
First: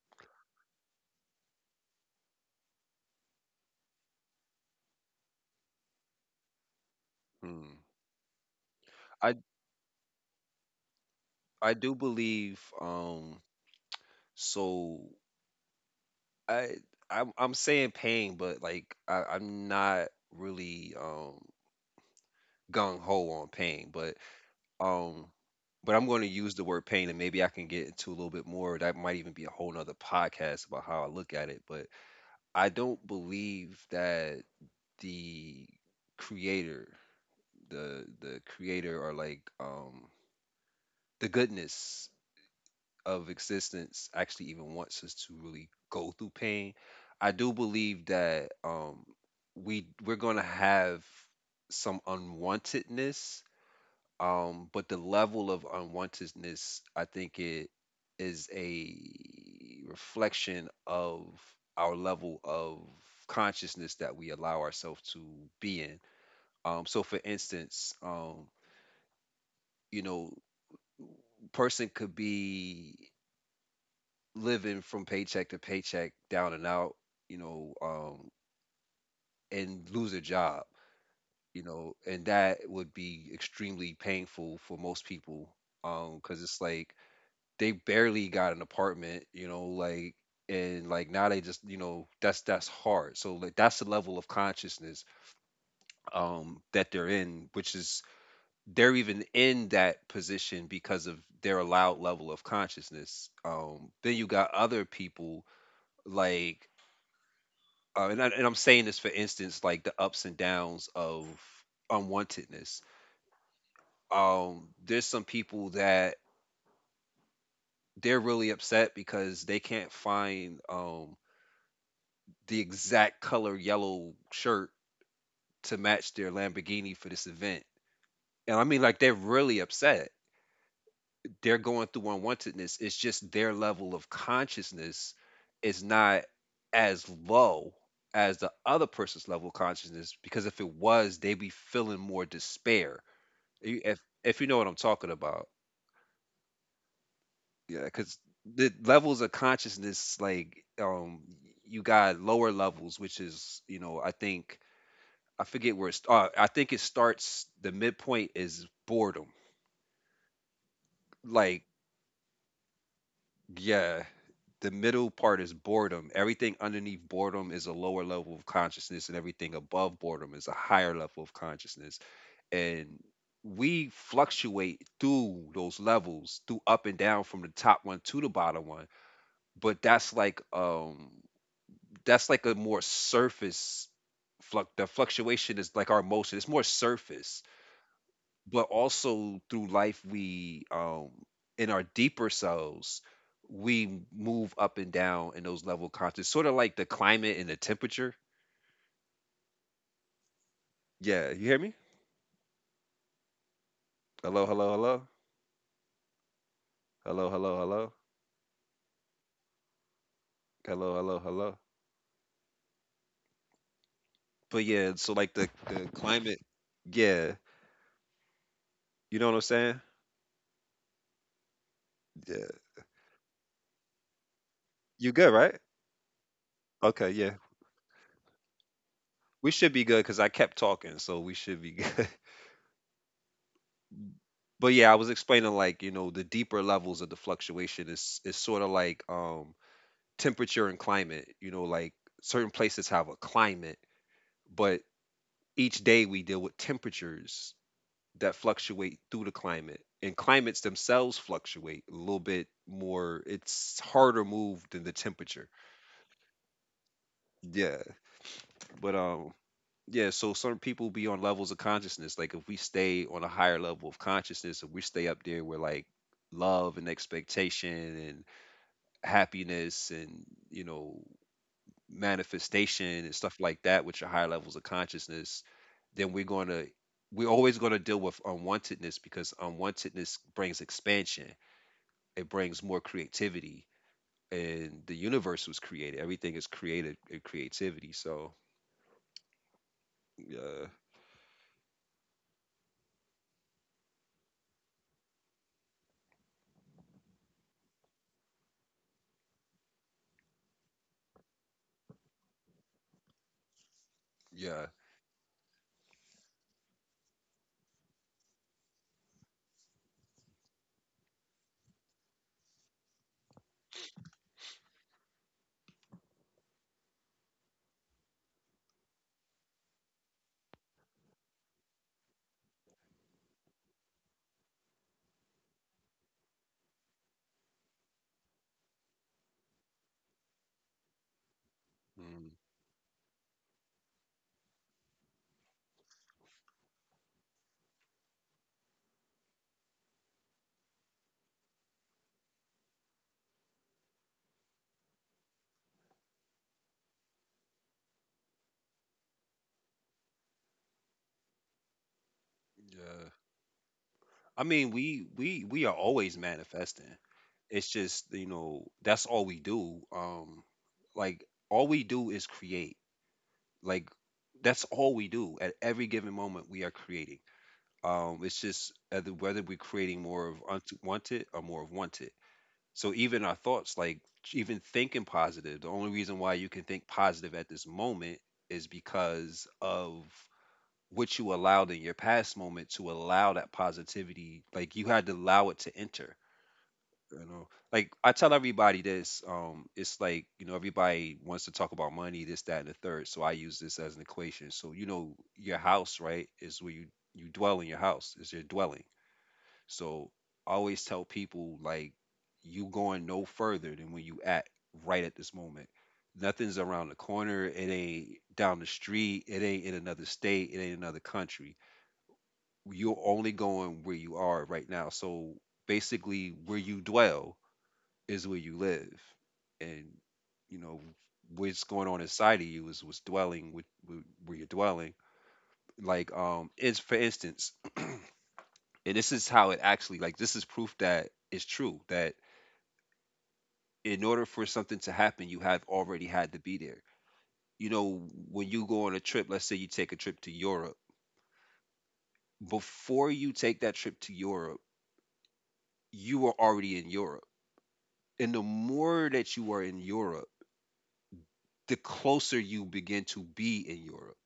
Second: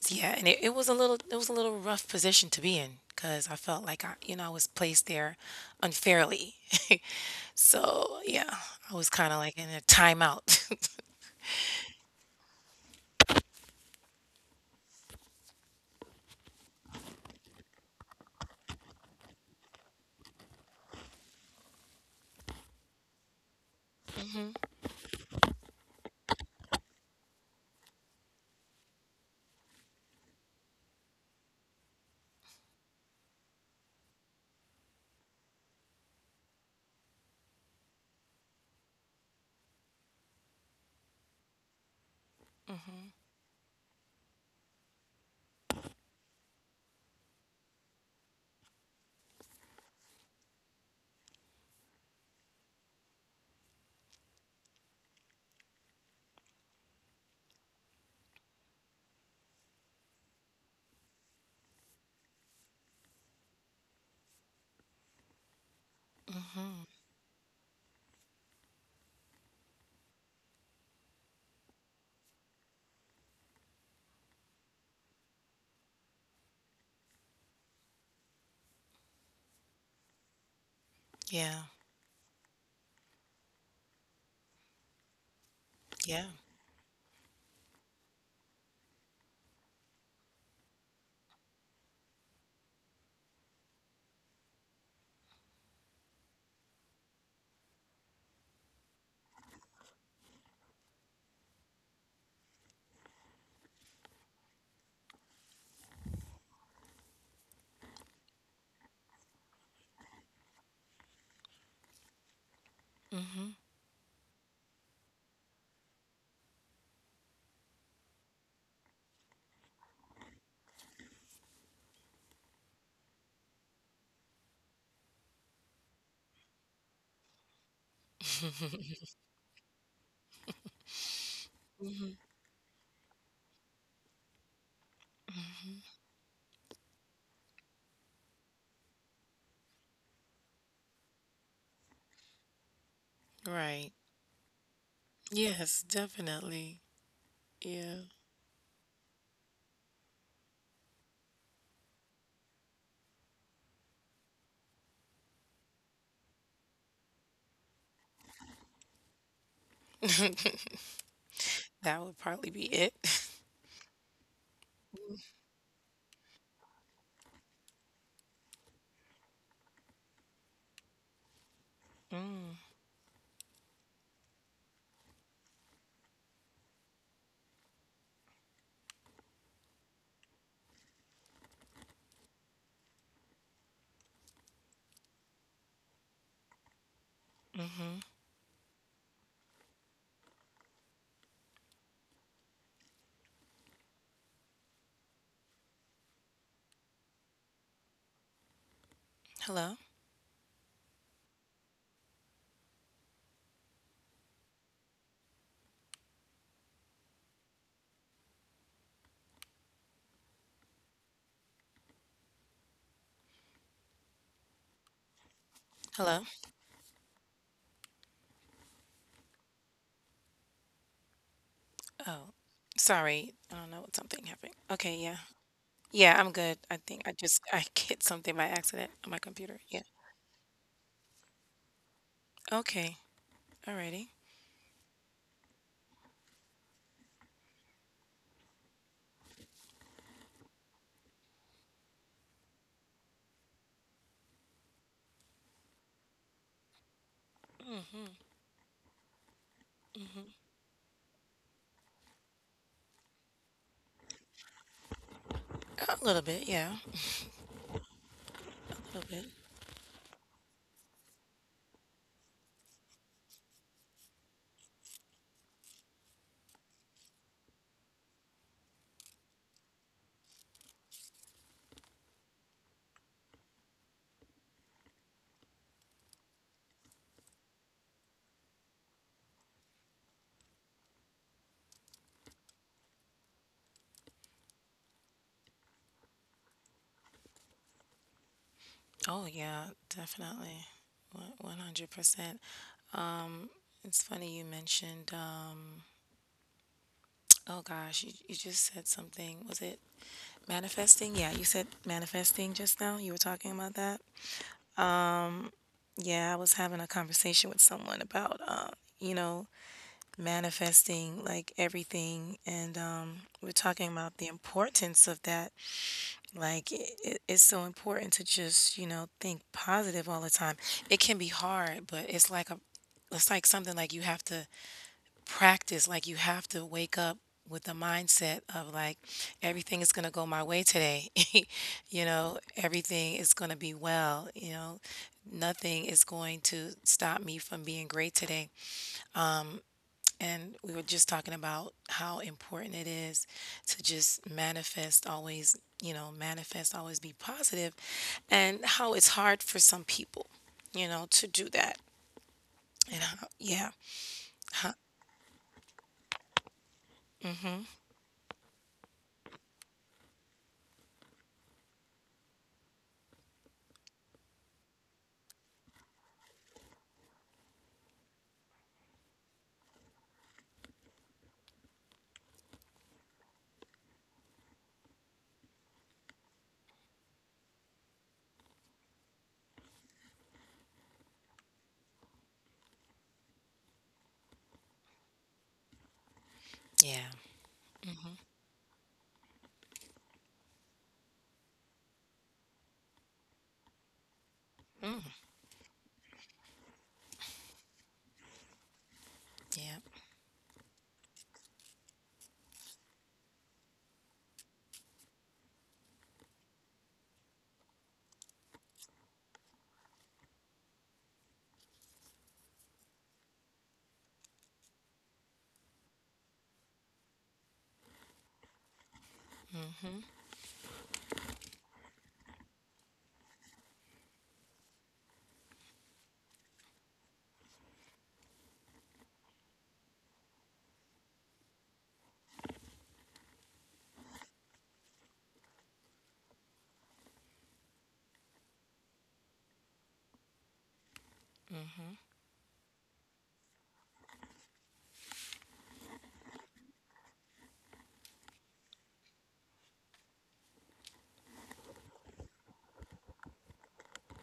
Yeah, and it was a little it was a little rough position to be in because I felt like I, you know, I was placed there unfairly. Hmm. Hmm. So yeah, I was kind I of like in a timeout. I do believe. So I I'm saying pain, but like I'm not really gung ho on pain, but hmm um. But I'm going to use the word pain, and maybe I can get into a little bit more. That might even be a whole nother podcast about how I look at it. But I don't believe that the creator, the creator, or like the goodness of existence actually even wants us to really go through pain. I do believe that we, we're going to have some unwantedness. But the level of unwantedness, I think it is a reflection of our level of consciousness that we allow ourselves to be in. hmm So for instance, you know, person could be living from paycheck to paycheck, down and out, you know, and lose a job, Yeah, you know, and that would be extremely painful for most people, yeah, because it's like they barely got an apartment, you know, like, and like now they just, you know, that's hard. So like that's the level of consciousness that they're in, which is they're even in that position because of their allowed level of consciousness. Then you got other people like and I'm saying this for instance, like the ups and downs of unwantedness. There's some people that they're really upset because they can't find the exact color yellow shirt to match their Lamborghini for this event. And I mean, like, they're really upset. They're going through unwantedness. It's just their level of consciousness is not as low as the other person's level of consciousness, because if it was, they'd be feeling more despair. Right. If you know what I'm talking about, Yes, definitely. yeah, Yeah, because the levels of consciousness, like, you got lower levels, which is, you know, I think, I forget where it's. I think it starts. The midpoint is boredom. Like, that would probably be it. yeah, the middle part is boredom. Everything underneath boredom is a lower level of consciousness, and everything above boredom is a higher level of consciousness. And we fluctuate through those levels, through up and down from the top one to the bottom one. But that's like a more surface fluc the fluctuation is like our emotion. It's more surface, hmm but also through life we in our deeper selves we move up and down in those level of conscious, sort of like the climate and the temperature. Hello, Yeah, you hear me? Hello hello hello, hello hello hello, hello hello hello. But yeah, so like the hello. climate. Yeah. You know what I'm saying? Oh, Yeah. sorry. I don't know what something happened. Okay, You yeah, good, right? yeah. I'm good. I think Okay, I yeah, just I hit something by accident on my we computer. should Yeah. be good because I kept talking, so we should be good. Okay. Alrighty. But yeah, I was explaining like, you know, the deeper levels of the fluctuation is sort of like temperature and climate, you know, like certain places have a climate, but each day we deal with temperatures that fluctuate through the climate. And climates themselves fluctuate a little bit more. It's harder moved than the temperature. A little bit, yeah, Yeah. a But little bit. um yeah, so some people be on levels of consciousness. Like if we stay on a higher level of consciousness, if we stay up there where like love and expectation and happiness and, you know, manifestation and stuff like that, which are higher levels of consciousness, then we're always going to deal with unwantedness because unwantedness brings expansion. It brings more creativity, and the universe was created. Everything is created in creativity. So Oh yeah, yeah, definitely. 100%. It's funny you mentioned. Oh gosh, you just said something. Was it manifesting? Yeah, you said manifesting just now. You were talking about that. yeah, Yeah, I was having a conversation with someone about, you know, manifesting like everything, and we're talking about the importance of that. It's so important to just, think positive all the time. It can be hard, but it's like a it's like something like you have to practice, like you have to wake up with the mindset of like everything is going to go my way today. Mm, Everything is going to be well. Nothing is going to stop me from being great today. And we were just talking about how important it is to just manifest always, manifest always be positive and how it's hard for some people, to do that. And yeah. how, yeah. I mean, Huh, we are always manifesting. It's just, you know, that's all we do. Like, all we do is create. Like, that's all we do. At every given moment, we are creating. It's just whether we're creating more of unwanted or more of wanted. So even our thoughts, like, even thinking positive, the only reason why you can think positive at this moment is because of what you allowed in your past moment to allow that positivity. Like, you had to allow it to enter. yeah. You know, like, I tell everybody this. It's like, you know, everybody wants to talk about money, this, that, and the third. So I use this as an equation. So, you know, your house, right, is where you— you dwell. In your house is your dwelling. Yeah. So I always tell people, like, you going no further than where you at right at this moment. Nothing's around the corner, it ain't down the street, it ain't in another state, it ain't another country. You're only going where you are right now. So basically, where you dwell is where you live, and, you know, what's going on inside of you is what's dwelling with, where you're dwelling. Like, it's, for instance, and this is how it actually— like, this is proof that it's true that in order for something to happen, you have already had to be there. You know, when you go on a trip, let's say you take a trip to Europe. Before you take that trip to Europe, you are already in Europe. And the more that you are in Europe, the closer you begin to be in Europe.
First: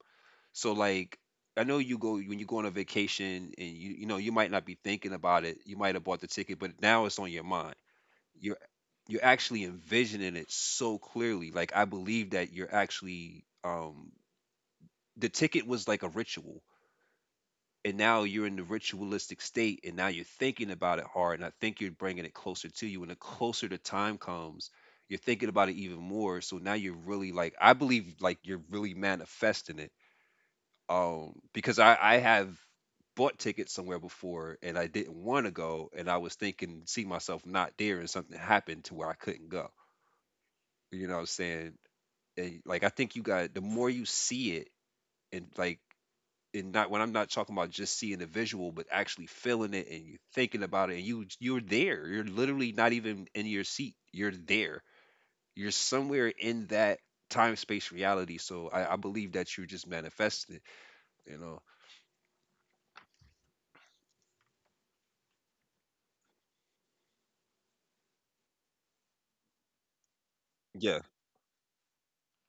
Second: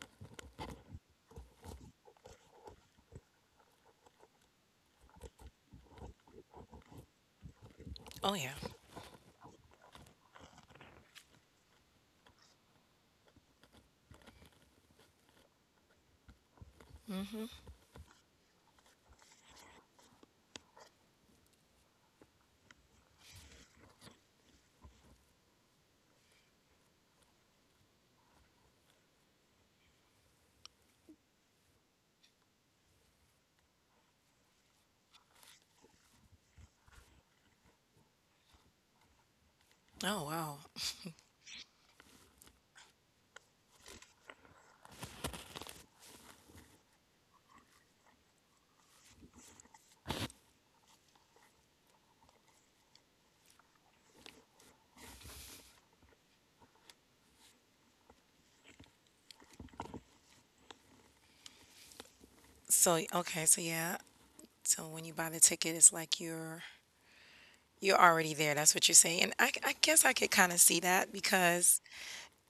So like, I know you go— when you go on a vacation and you know, you might not be thinking about it. You might have bought the ticket, but now it's on your mind. Oh yeah. You're you're actually envisioning it so clearly. Like, I believe that you're actually the ticket was like a ritual, and now you're in the ritualistic state, and now you're thinking about it hard, and I think you're bringing it closer to you, and the closer the time comes, you're thinking about it even more. So now you're really like— I believe like you're really manifesting it, because I have bought tickets somewhere before and I didn't want to go, and I was thinking, see myself not there, and something happened to where I couldn't go. Oh wow. You know what I'm saying? And like, I think you got— the more you see it, and like, and not— when I'm not talking about just seeing the visual, but actually feeling it, and you thinking about it, and you're there. You're literally not even in your seat. You're there. You're somewhere in that time space reality. So I believe that you're just manifesting it, you know. So okay, so yeah. So when you buy the ticket, it's like you're already there. That's what you're saying. And I guess I could kind of see Yeah. that because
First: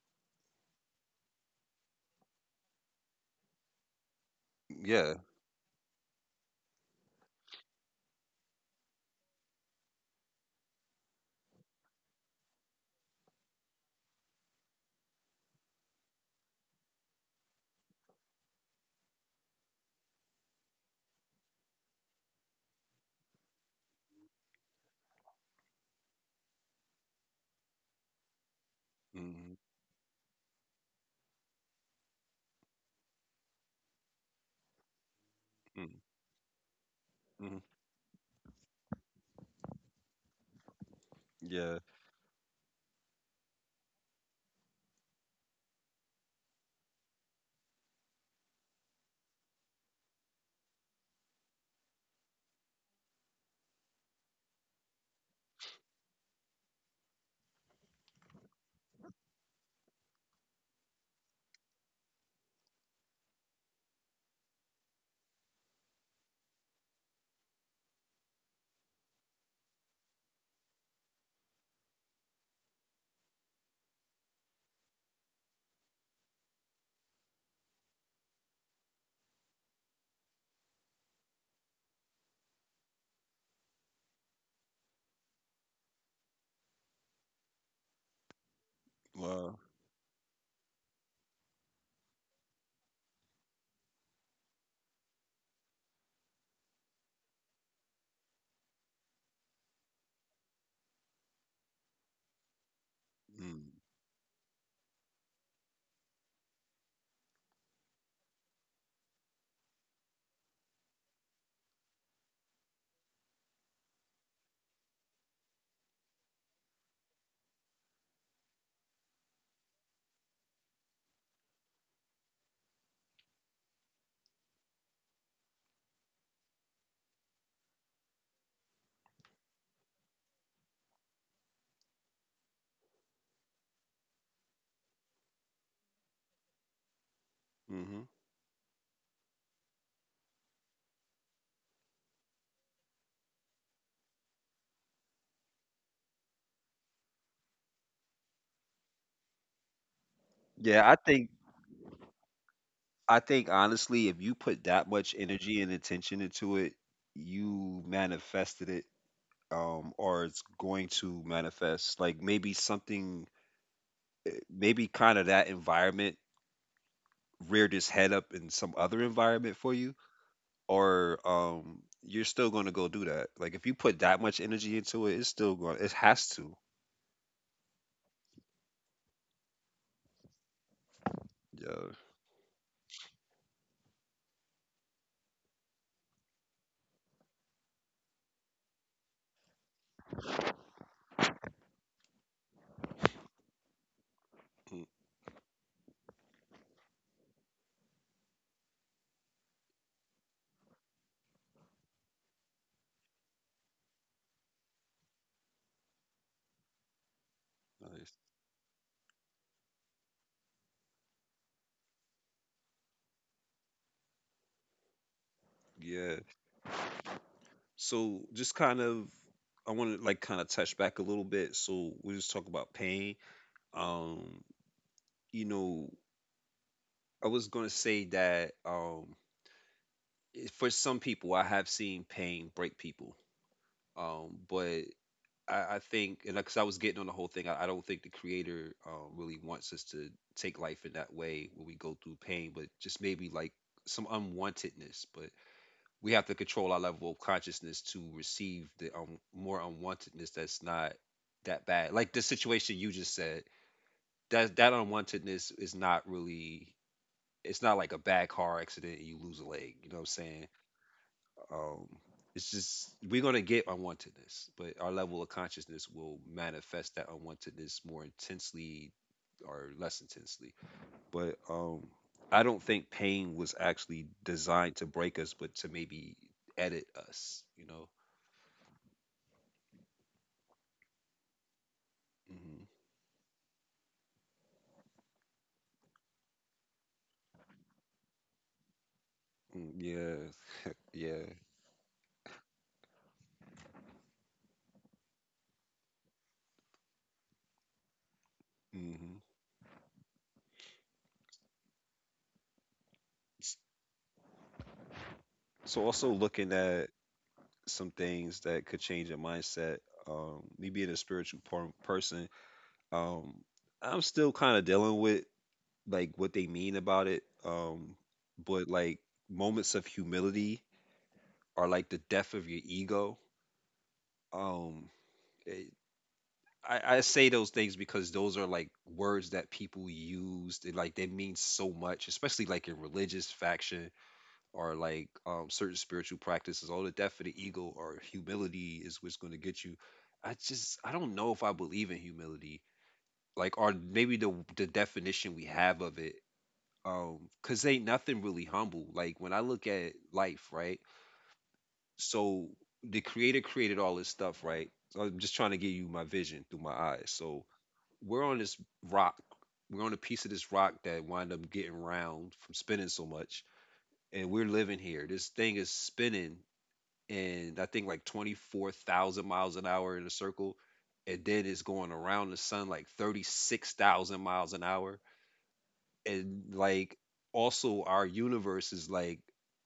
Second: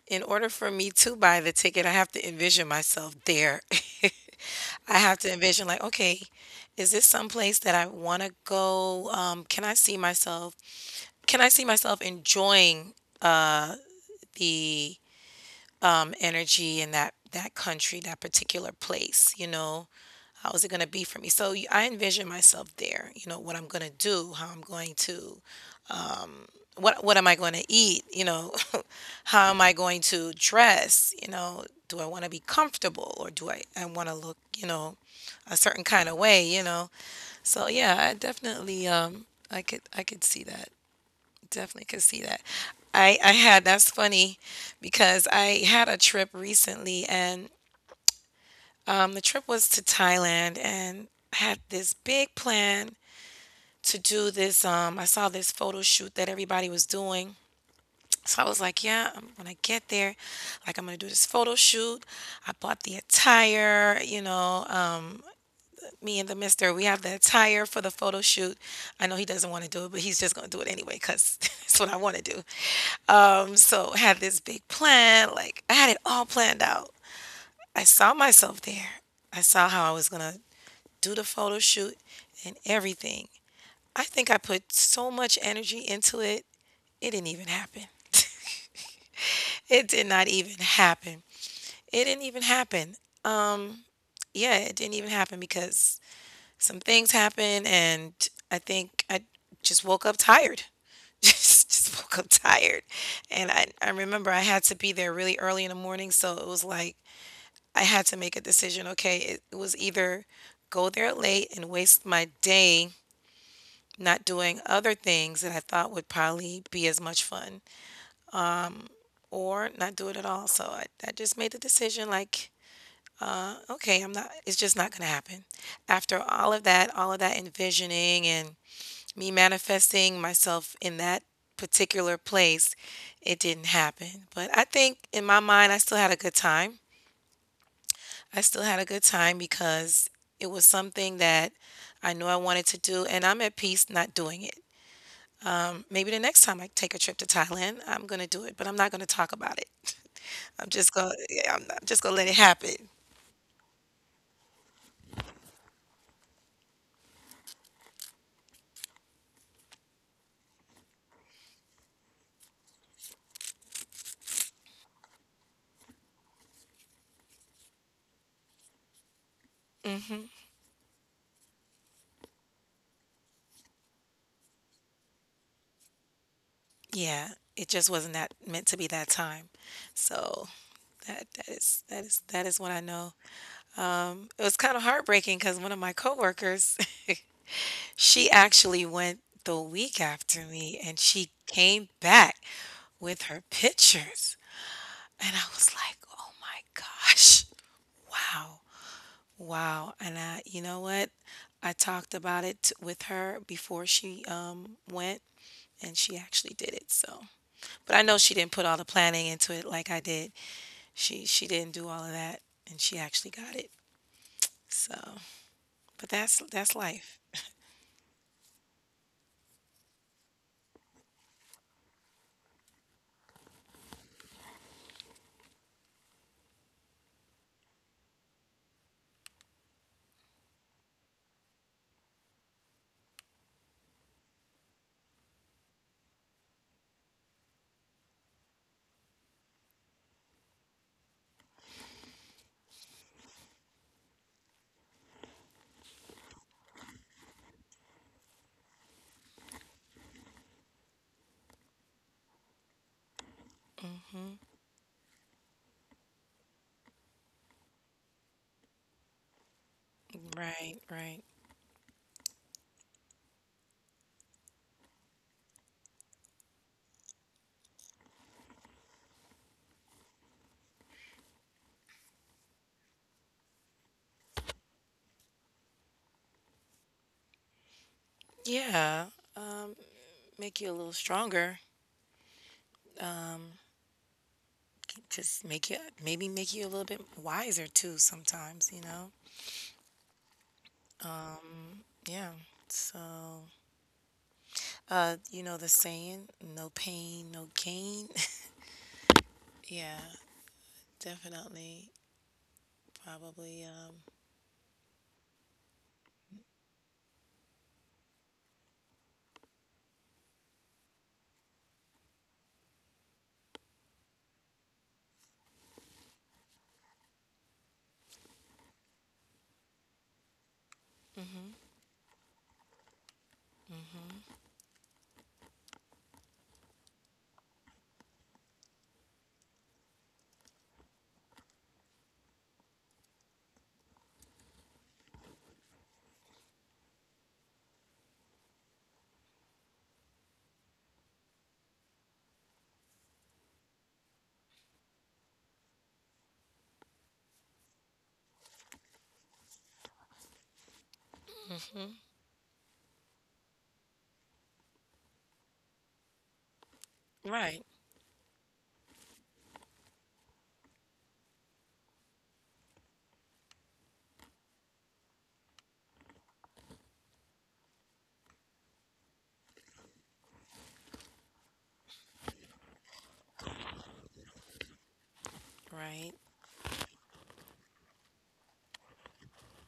in order for me to buy the ticket, I have to envision myself there. I Yeah. have to envision like, okay, is this someplace that I want to go? Can I see myself? Can I see myself enjoying uh, the energy in that country, that particular place? You know, how is it going to be for me? So I envision myself there. You know, what I'm going to do, how I'm going to what am I going to eat? You know, how Mhm, am I going to dress? You know, do I want to be comfortable or do I want to look, you know, a certain mm, kind of way, you know? mhm. So yeah, I definitely. I could see that. Yeah. Definitely could see that. I had that's funny because I had a trip recently and the trip was to Thailand, and I had this big plan to do this, um, I saw this photo shoot that everybody was doing, so I was like, yeah, when I get there, like I'm gonna do this photo shoot. I bought the attire, you know. Me and the mister, we have the attire for the photo shoot. I know he doesn't want to do it, but he's just gonna do it anyway because it's what I want to do. So I had this big plan, like I had it all planned out. I saw myself there. I saw how I was gonna do the photo shoot and everything. I think I put so much energy into it, it didn't even happen. Wow. It did not even happen. It didn't even happen. Um, yeah, it didn't even happen because some things happened, and I think I just woke up tired. Just woke up tired, and I Mm. I remember I had to be there really early in the morning, so it was like I had to make a decision. Okay, it was either go there late and waste my day not doing other things that I thought would probably be as much fun, or not do it at all. So I just made the decision like okay, I'm not it's just not gonna happen. After all of that envisioning and me manifesting myself in that particular place, it didn't happen. But I think in my mind, I still had a good time. Hmm. I still had a good time because it was something that I knew I wanted to do, and I'm at peace not doing it. Maybe the next time I take a trip to Thailand, I'm gonna do it, but I'm not gonna talk about it. I'm Yeah, just I gonna, think— yeah, I'm just gonna let it happen. I think honestly, if you put that much energy and attention into it, you manifested it, or it's going to manifest. Like, maybe something— eh, maybe kind of that environment reared its head up in some other environment for you, or you're still going to go do that. Like, if you put that much energy into it, it's still going. It has to. Yeah, it just wasn't that meant to be that time. So Yeah. That is what I know. It was kind of heartbreaking because one of my coworkers, she actually went the week after me, and she came back with her pictures, Mm. and I was like, oh my gosh, wow, wow. And I, you know what? I talked about it with her before she went, and she actually did it. So. But I Nice. know she didn't put all the planning into it like I did. She didn't do all of that, and she actually got it. So, but Yeah. That's life. So, just kind of— I want to like kind of touch back a little bit. So we just talk about pain. Um, you know, I was gonna say that for some people, I have seen pain break people. But I think, and because I was getting on the whole thing, I don't think the creator really wants us to take life in that way when we go through pain, but just maybe like some unwantedness. But we have to control our level of consciousness to receive the more unwantedness that's not that bad. Like, the situation you just said, that that unwantedness is not really— it's not like a bad car accident and you lose a leg. You know what I'm saying? Right, right. Um, it's just we're gonna get unwantedness, but our level of consciousness will manifest that unwantedness more intensely or less intensely. But I don't think pain was actually designed to break us, but to maybe edit us, you know. Yeah. Um, make you a little stronger. Mhm. Just make you maybe make you a little bit wiser too sometimes, you know? Mm, yeah, yeah. Yeah. So, you know the saying, no pain, no gain. Hmm. Yeah, definitely. Probably So also, looking at some things that could change your mindset. Me being a spiritual person, um, I'm still kind of dealing with like what they mean about it. But like, moments of humility are like the death of your ego. Um, it, I say those things because those are like words that people use. They— like, they mean so much, especially like in religious faction, or like, certain spiritual practices. All the death of the ego or humility is what's going to get you. I don't know if I believe in humility, like, or maybe the definition we have of it, cause ain't nothing really humble. Like, when I look at life, right? mhm. So the creator created all this stuff, right? So I'm just trying to give you my vision through my eyes. So Right, we're on this rock. We're on a piece of this rock that wind up getting round from spinning so much, and we're living here. This thing is spinning, and I think like 24,000 miles an hour in a circle. And then it's going around the sun like 36,000 miles an hour. right. And like, also our universe is like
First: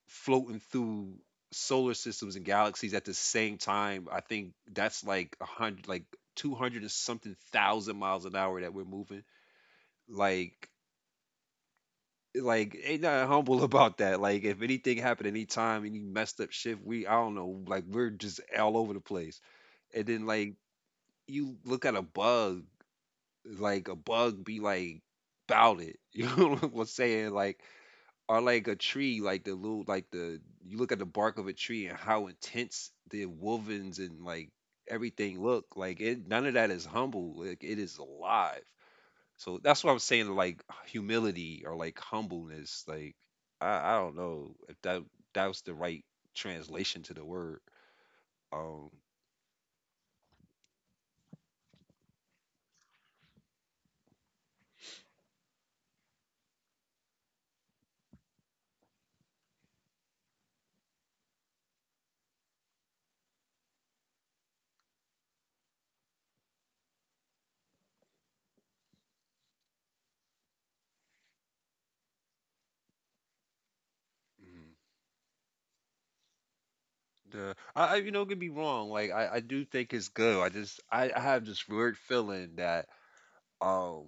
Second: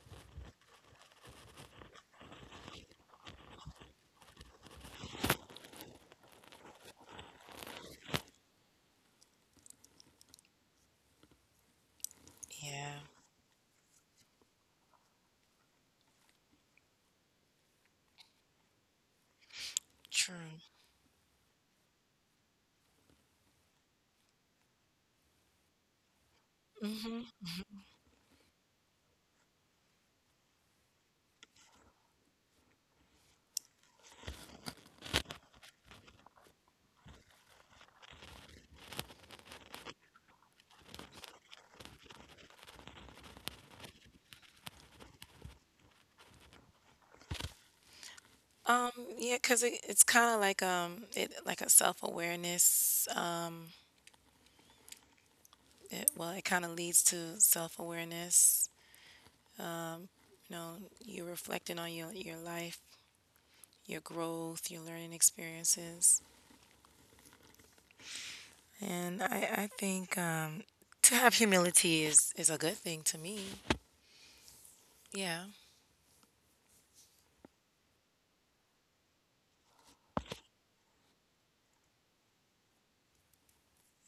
floating through solar systems and galaxies at the same time. I think that's like a hundred, like 200 and something thousand miles an hour that we're moving. Like, like Yeah, ain't nothing humble about that. Like if anything happened anytime, any messed up shit, we— I don't know, like we're just all over the place. And then, like, true. you look at a bug, like a bug be like about it. You know what I'm Hmm. saying? Like, or like a tree, like the little— like the— you look at the bark of a tree and how intense the wovens and like everything look. Like it— none of that is humble. Like, it is alive. So that's what I'm saying, like humility or like humbleness. Like, I don't know if that was the right translation to the word. Um. Um, yeah, 'cause it's kind of like it like a self-awareness, it kind of leads to self-awareness. You know, you're reflecting on your life, your growth, your learning experiences. And I think to have humility is a good thing to me. Yeah. Yeah, I, you know, could be wrong. Like, I do think it's good. I just— I have this weird feeling that um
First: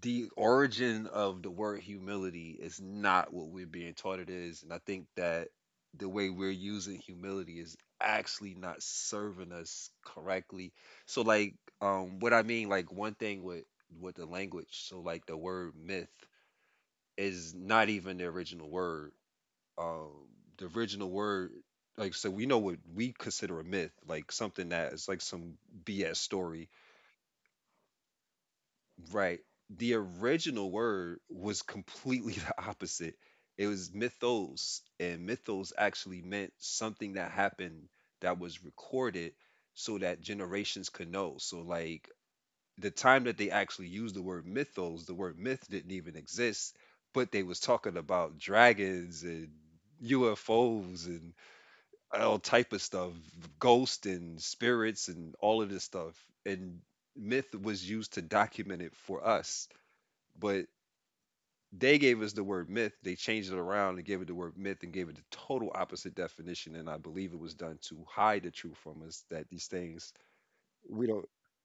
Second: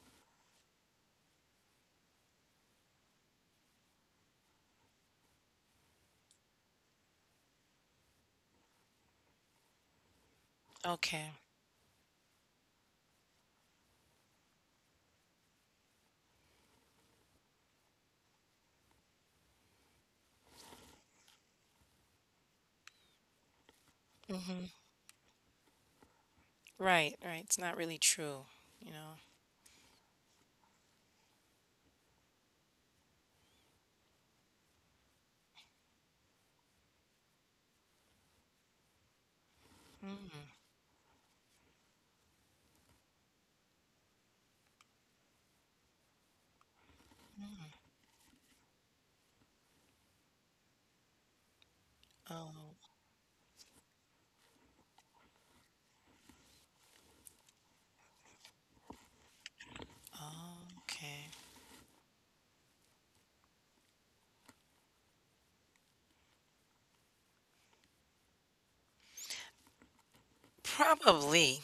the origin of the word humility is not what we're being taught it is, and I think that the way we're using humility is actually not serving us correctly. So Okay. like, what I mean, like, one thing with the language. So like, the word myth is not even the original word. um the original word— like, so we know what we consider a myth, like Hmm. something that is like some BS story. Right, right. It's not really true, you know. Right. The original word was completely the opposite. It was mythos, and mythos actually meant something that happened that was recorded so that generations could know. So like, the time that they actually used the word mythos, the word myth didn't even exist. But they was talking about dragons and UFOs and all type Oh, of stuff, ghosts and spirits and all of this stuff. And myth was used to document it for us, but okay. they gave us the word myth. They changed it around and gave it the word myth and gave it the total opposite definition. And I believe it was done to hide the truth from us that these things we don't Probably.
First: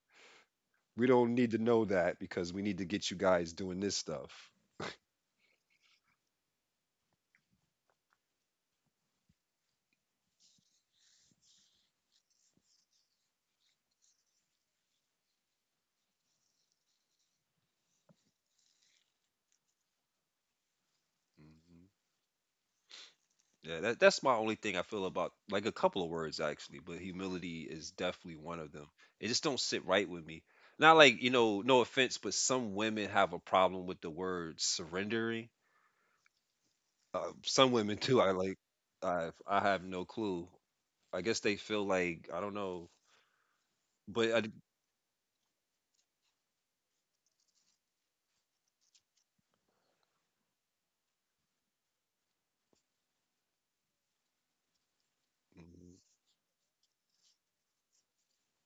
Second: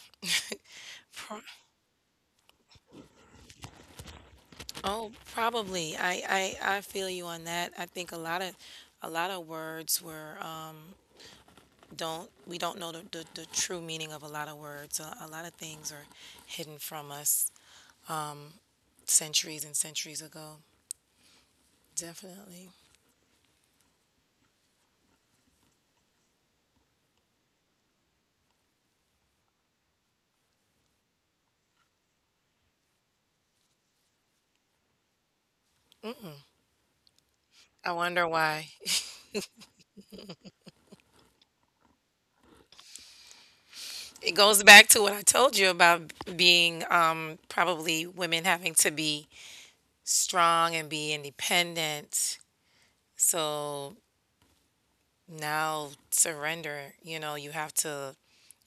we don't need to know that because we need to get you guys doing this stuff. Oh, probably. I feel you on that. I think a lot of a lot of words were, don't we don't know the true meaning of a lot of words. A lot of things are hidden from us centuries and centuries ago. Mhm. Definitely. Yeah, that's my only thing I feel about like a couple of words actually, but humility is definitely one of them. It just don't sit right with me. Not like, you know, no offense, but some women have a problem with the word surrendering. Some I women too. wonder I like why. I I have no clue. I guess they feel like I don't know, but It I, goes back to what I told you about being probably women having to be strong and be independent. So now surrender, you know,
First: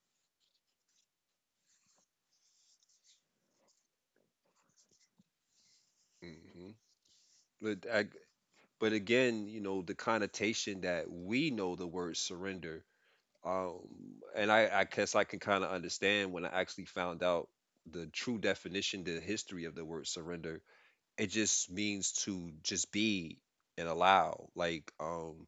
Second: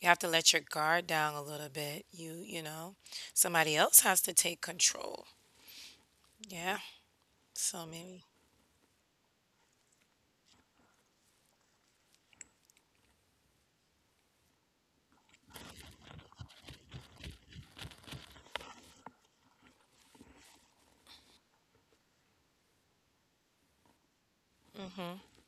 you have to let your guard down a little bit, you know, somebody else has to take control. hmm Yeah, but so I, maybe but again, you know, the connotation that we know the word surrender um and I guess I can kind of understand when I actually found out the true definition, the history of the word surrender. It just means to just be and allow, like,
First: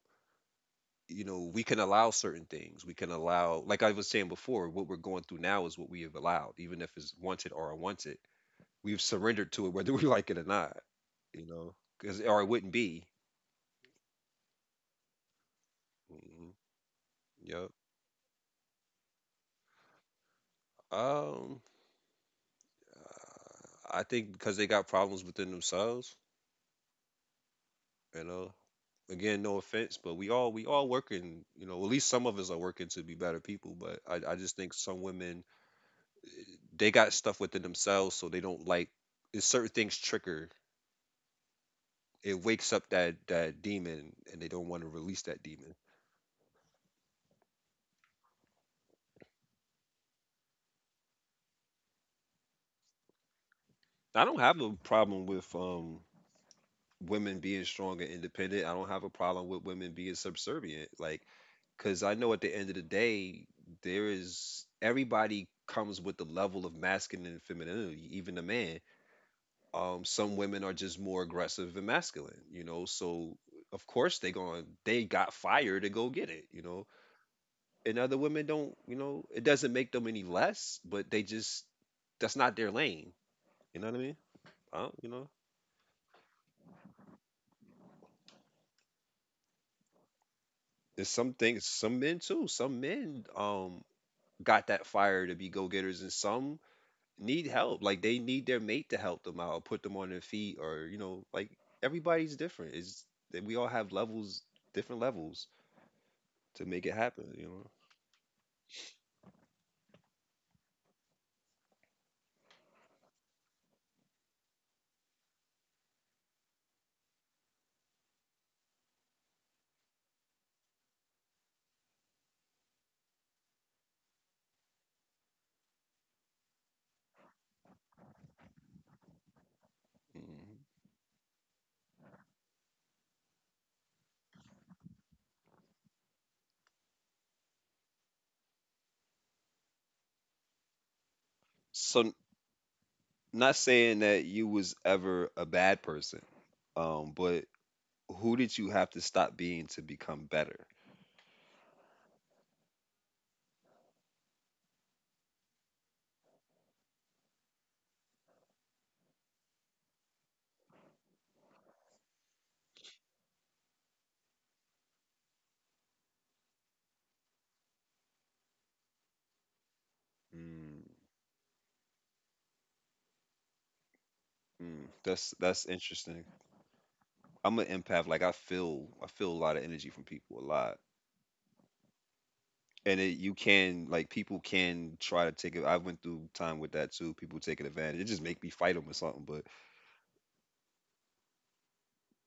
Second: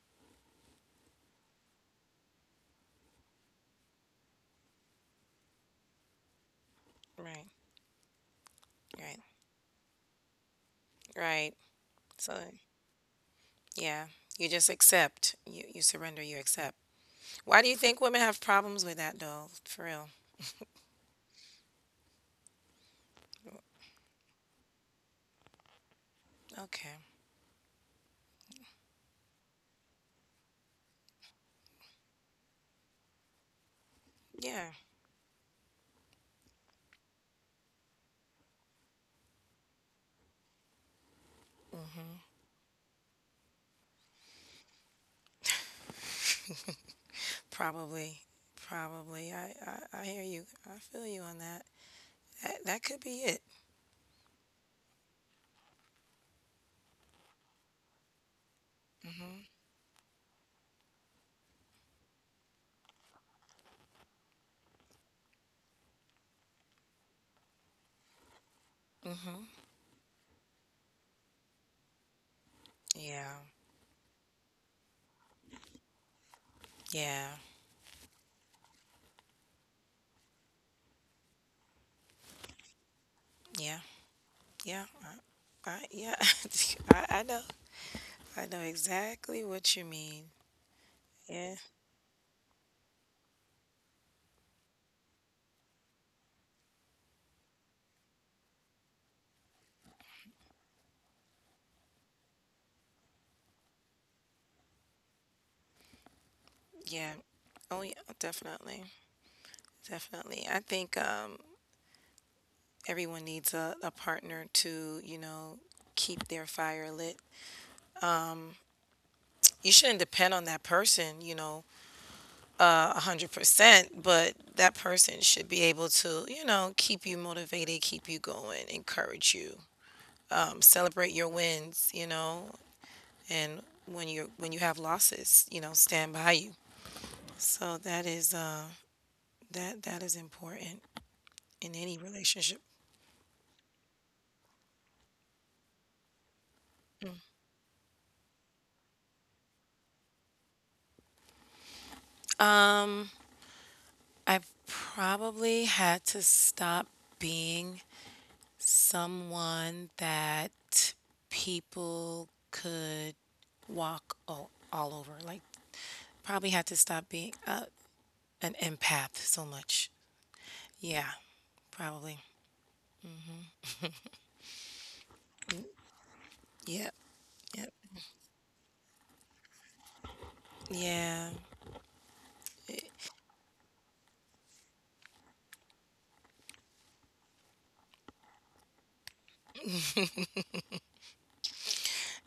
you know, we can allow certain things. We can allow, like I was saying before, what we're going through now is what we have allowed, even if it's right, wanted or unwanted. We've right, surrendered to it whether we like it or not, you right. know, because So or it wouldn't be. yeah, you just accept, you surrender, you Hmm. accept. Why do Yep. you think women have problems with that though for real? um I think because they got problems within themselves. Okay. You know, again, no offense, but we all working. You know, at least some of us are working to be better people. But I just Yeah, think some women, they got stuff within themselves, so they don't like. It's certain things trigger. It wakes up that demon, and they don't want to release that demon. probably, probably. I hear you. I feel you on that. That could be it. I don't have a problem with women being strong and independent. I don't have a problem with women being subservient. Like, because I know at the end of the day, there is everybody comes with the level of masculine and femininity, even a man. Hmm. Some women are just more aggressive and masculine, you know. So Yeah, of course they got fire to go get it, you know. yeah, And other women don't, you know. It doesn't make them any less, but they just, that's not their lane. You yeah, know what I mean? yeah. You know, I, yeah, I know. I know exactly what you mean. there's some Yeah, things. Some men too. Some men got that fire to be go getters, and some need help. Like they need their mate to help them out, or put them on their feet, or you know, like everybody's different. Is that we all have levels, different levels to make it yeah. happen. You know. Oh, yeah, definitely. Definitely. I think everyone needs a partner to, you know, keep their fire lit. You shouldn't depend on that person, you know, 100%, but that person should be able to, you know, keep you motivated, keep you going, encourage you, Mhm. celebrate your wins, you know, and when you have losses, you know, stand by you. So that is that is important in any So, relationship. not saying that you was ever a bad person, but who did you have to stop being to become better? Um, I probably had to stop being someone that people could walk all over. Like probably had to stop being an empath so much. Mm. Yeah. Probably. Mm, that's interesting. Yep. I'm an Yep. empath. Like I feel a lot of energy from people a lot, Yeah. and it, you can like people can try to take it. I went through time with that too. People taking advantage. It just make me fight them or something. But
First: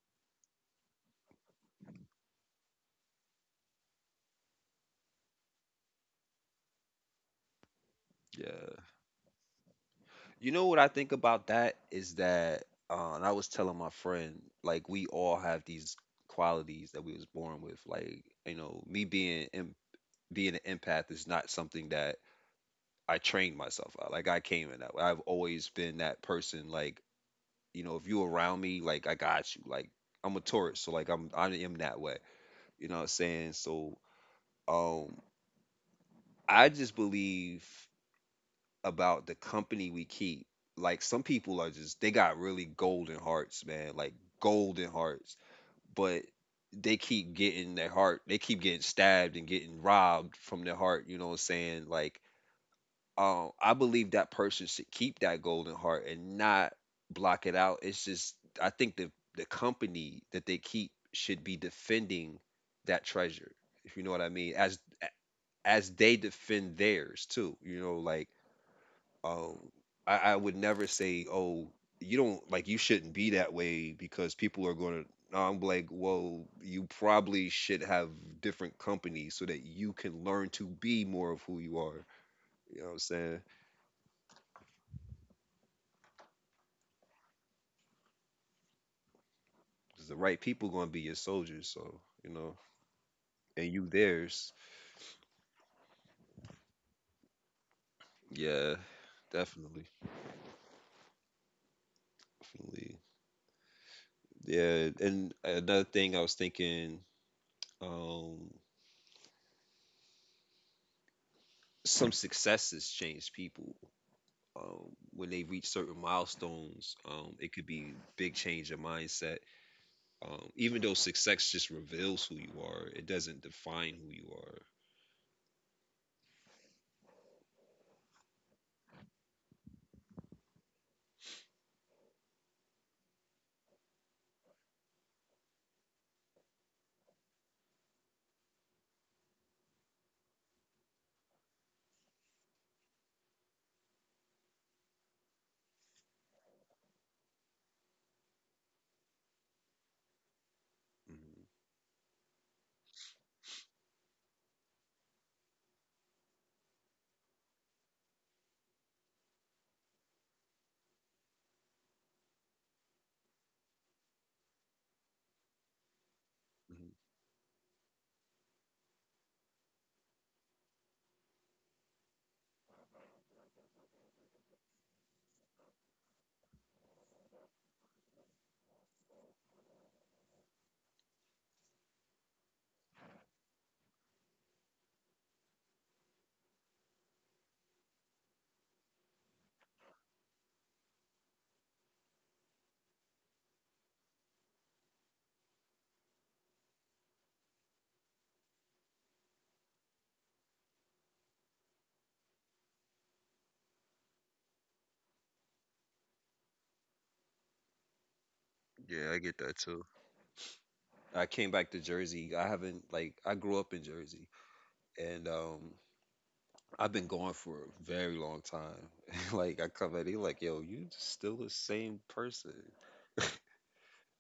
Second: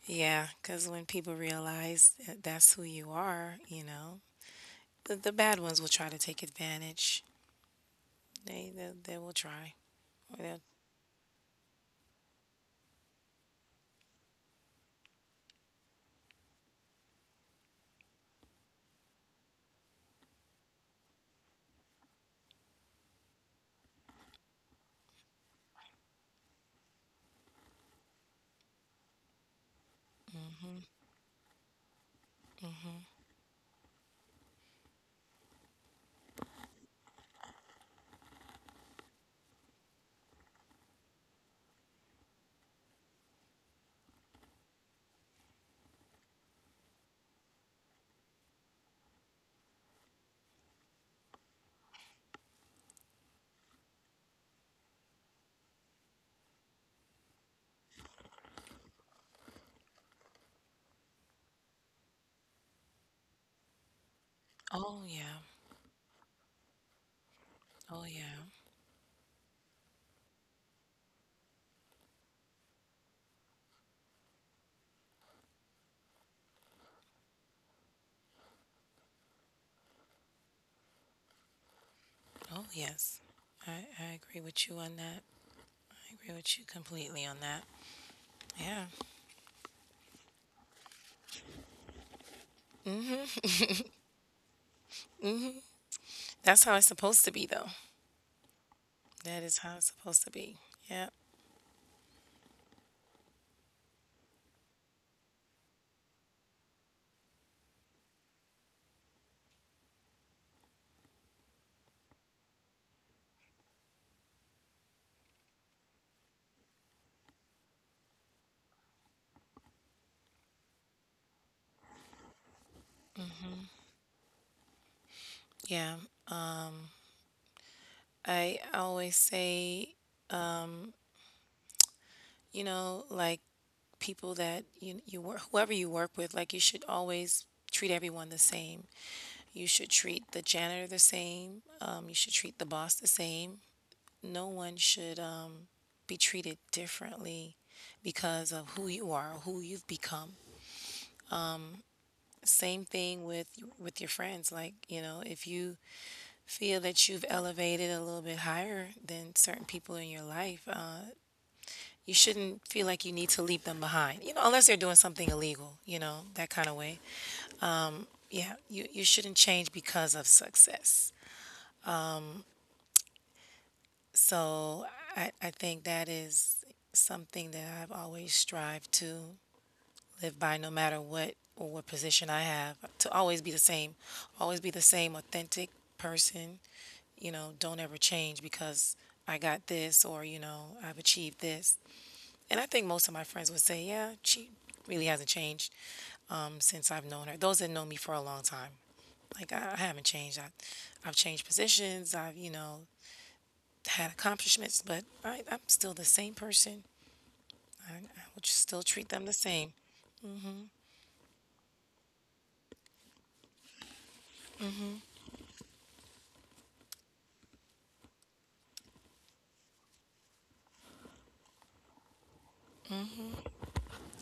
Yeah, cuz when people realize that that's who you are, you know, the bad ones will try to take advantage. Yeah, They will try. you They'll- know what I think about that is that, and I was telling my friend, like we all have these qualities that we was born with. Like, you know, being an empath is not something that I trained myself out. Like I came in that way. I've always been that person. Like, you know, if you around me, like I got you. Like I'm a Taurus, so like I am that way. You know what I'm saying? So, um, I just believe about the company we keep. Like some people are just they got really golden hearts, man. Like golden hearts, but they keep getting their heart. They keep getting stabbed and getting robbed from their heart. You know what I'm saying? Like, I believe that person should keep that golden heart and not block it out. It's just I think the company that they keep should be defending that treasure. If you know what I mean, oh yeah. as they defend theirs too. You know, Oh like yeah. um, I would never say, "Oh, you don't like you shouldn't be that way," because people are going to. No, I'm like, well, you probably should have different companies so that you can learn to be more of who you are. Oh You know what I'm yes. saying? I agree with you on that. I agree with you completely on that. Yeah. 'Cause the right people going to be your soldiers, so you know, and you theirs. That's how it's supposed to be though. Yeah, That is how definitely, it's supposed to be. Yeah. definitely. Yeah, and another thing I was thinking, um, some successes change people. When they reach certain milestones, it could be big change of mindset. Even though success just reveals who you are, it doesn't define who you are. Yeah. I always say, you know, like people that you work, whoever you work with, like you should always treat everyone the same. You should treat the janitor the same. You should treat the boss the same. No one should be treated differently because of who you are, who you've become. Hmm. Same thing with your friends. Like you know, if you feel that you've elevated a little bit higher than certain people in your life, you shouldn't feel like you need to leave them behind. You know, unless they're doing something illegal. You know, that kind of Hmm. way. Yeah, you shouldn't change because of success. So I think that is something that I've always strived to live by. No matter what or what position I have to always be the same, always be the same authentic person. You know, don't ever change because I got this or, you know, I've achieved this. And I think most of my friends would say, yeah, she really hasn't changed since I've known her. Those that know me for a long time. Like, I haven't changed. I've changed positions. I've, you know, had accomplishments, but I'm still the same person. I would just still treat Yeah, I them the get that same. too. I came back to Jersey. I haven't, like I grew up in Jersey, and I've been gone for a very long time. Like I come back, they like, "Yo, you still the same person.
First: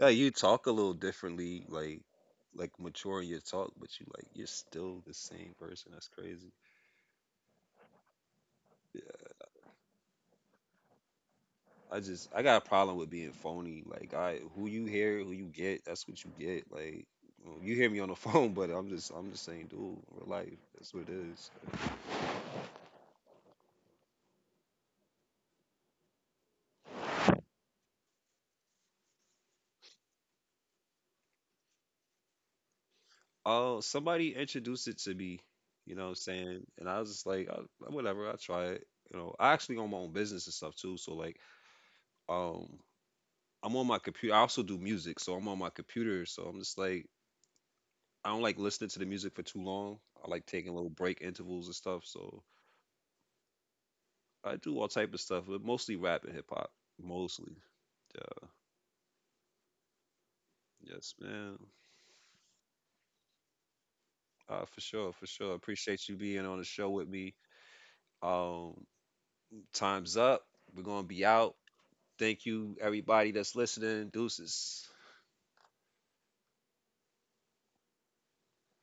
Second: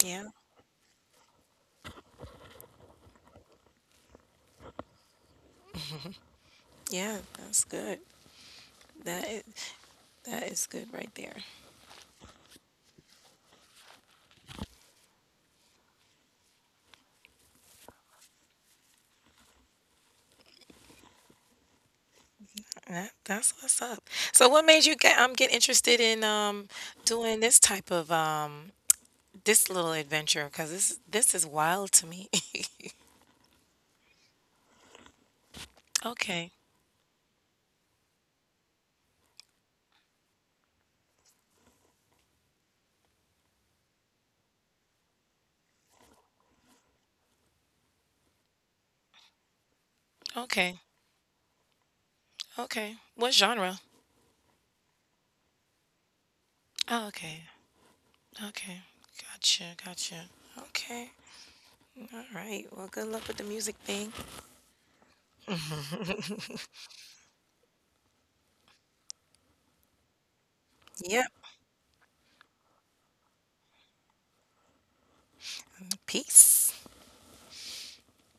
Yeah, Yeah. you talk a little differently, like mature in your talk, but you like you're still the same person. That's crazy." Yeah. That's good. That is, that is good right there. I just I got a problem with being phony. Like I who you hear, who you get, that's what you get. Like you hear me on the phone, but I'm just saying, dude, real life. That's what it is. That's what's up. So what made you get interested in doing this type of this little adventure? Because this is wild to me. Oh, somebody introduced it to me. You know what I'm Okay. saying? And I was just like, I, whatever, I try it. You know, I actually own my own business and stuff too. So like, um, I'm on my computer. I also do music, so I'm on my computer. So I'm just like, I don't like listening to the music for too long. I like taking Okay. little break intervals and stuff. So Okay. What genre? I do all type of stuff, but mostly rap and hip hop. Oh, okay. Mostly. Yeah. Okay. Gotcha. Gotcha. Okay. Yes, man. All right. Well, good luck with the music thing. For sure, for sure. Appreciate you being on the show with me. Um, time's up. We're gonna Yep. be out. Thank you, everybody that's listening. Deuces. Peace.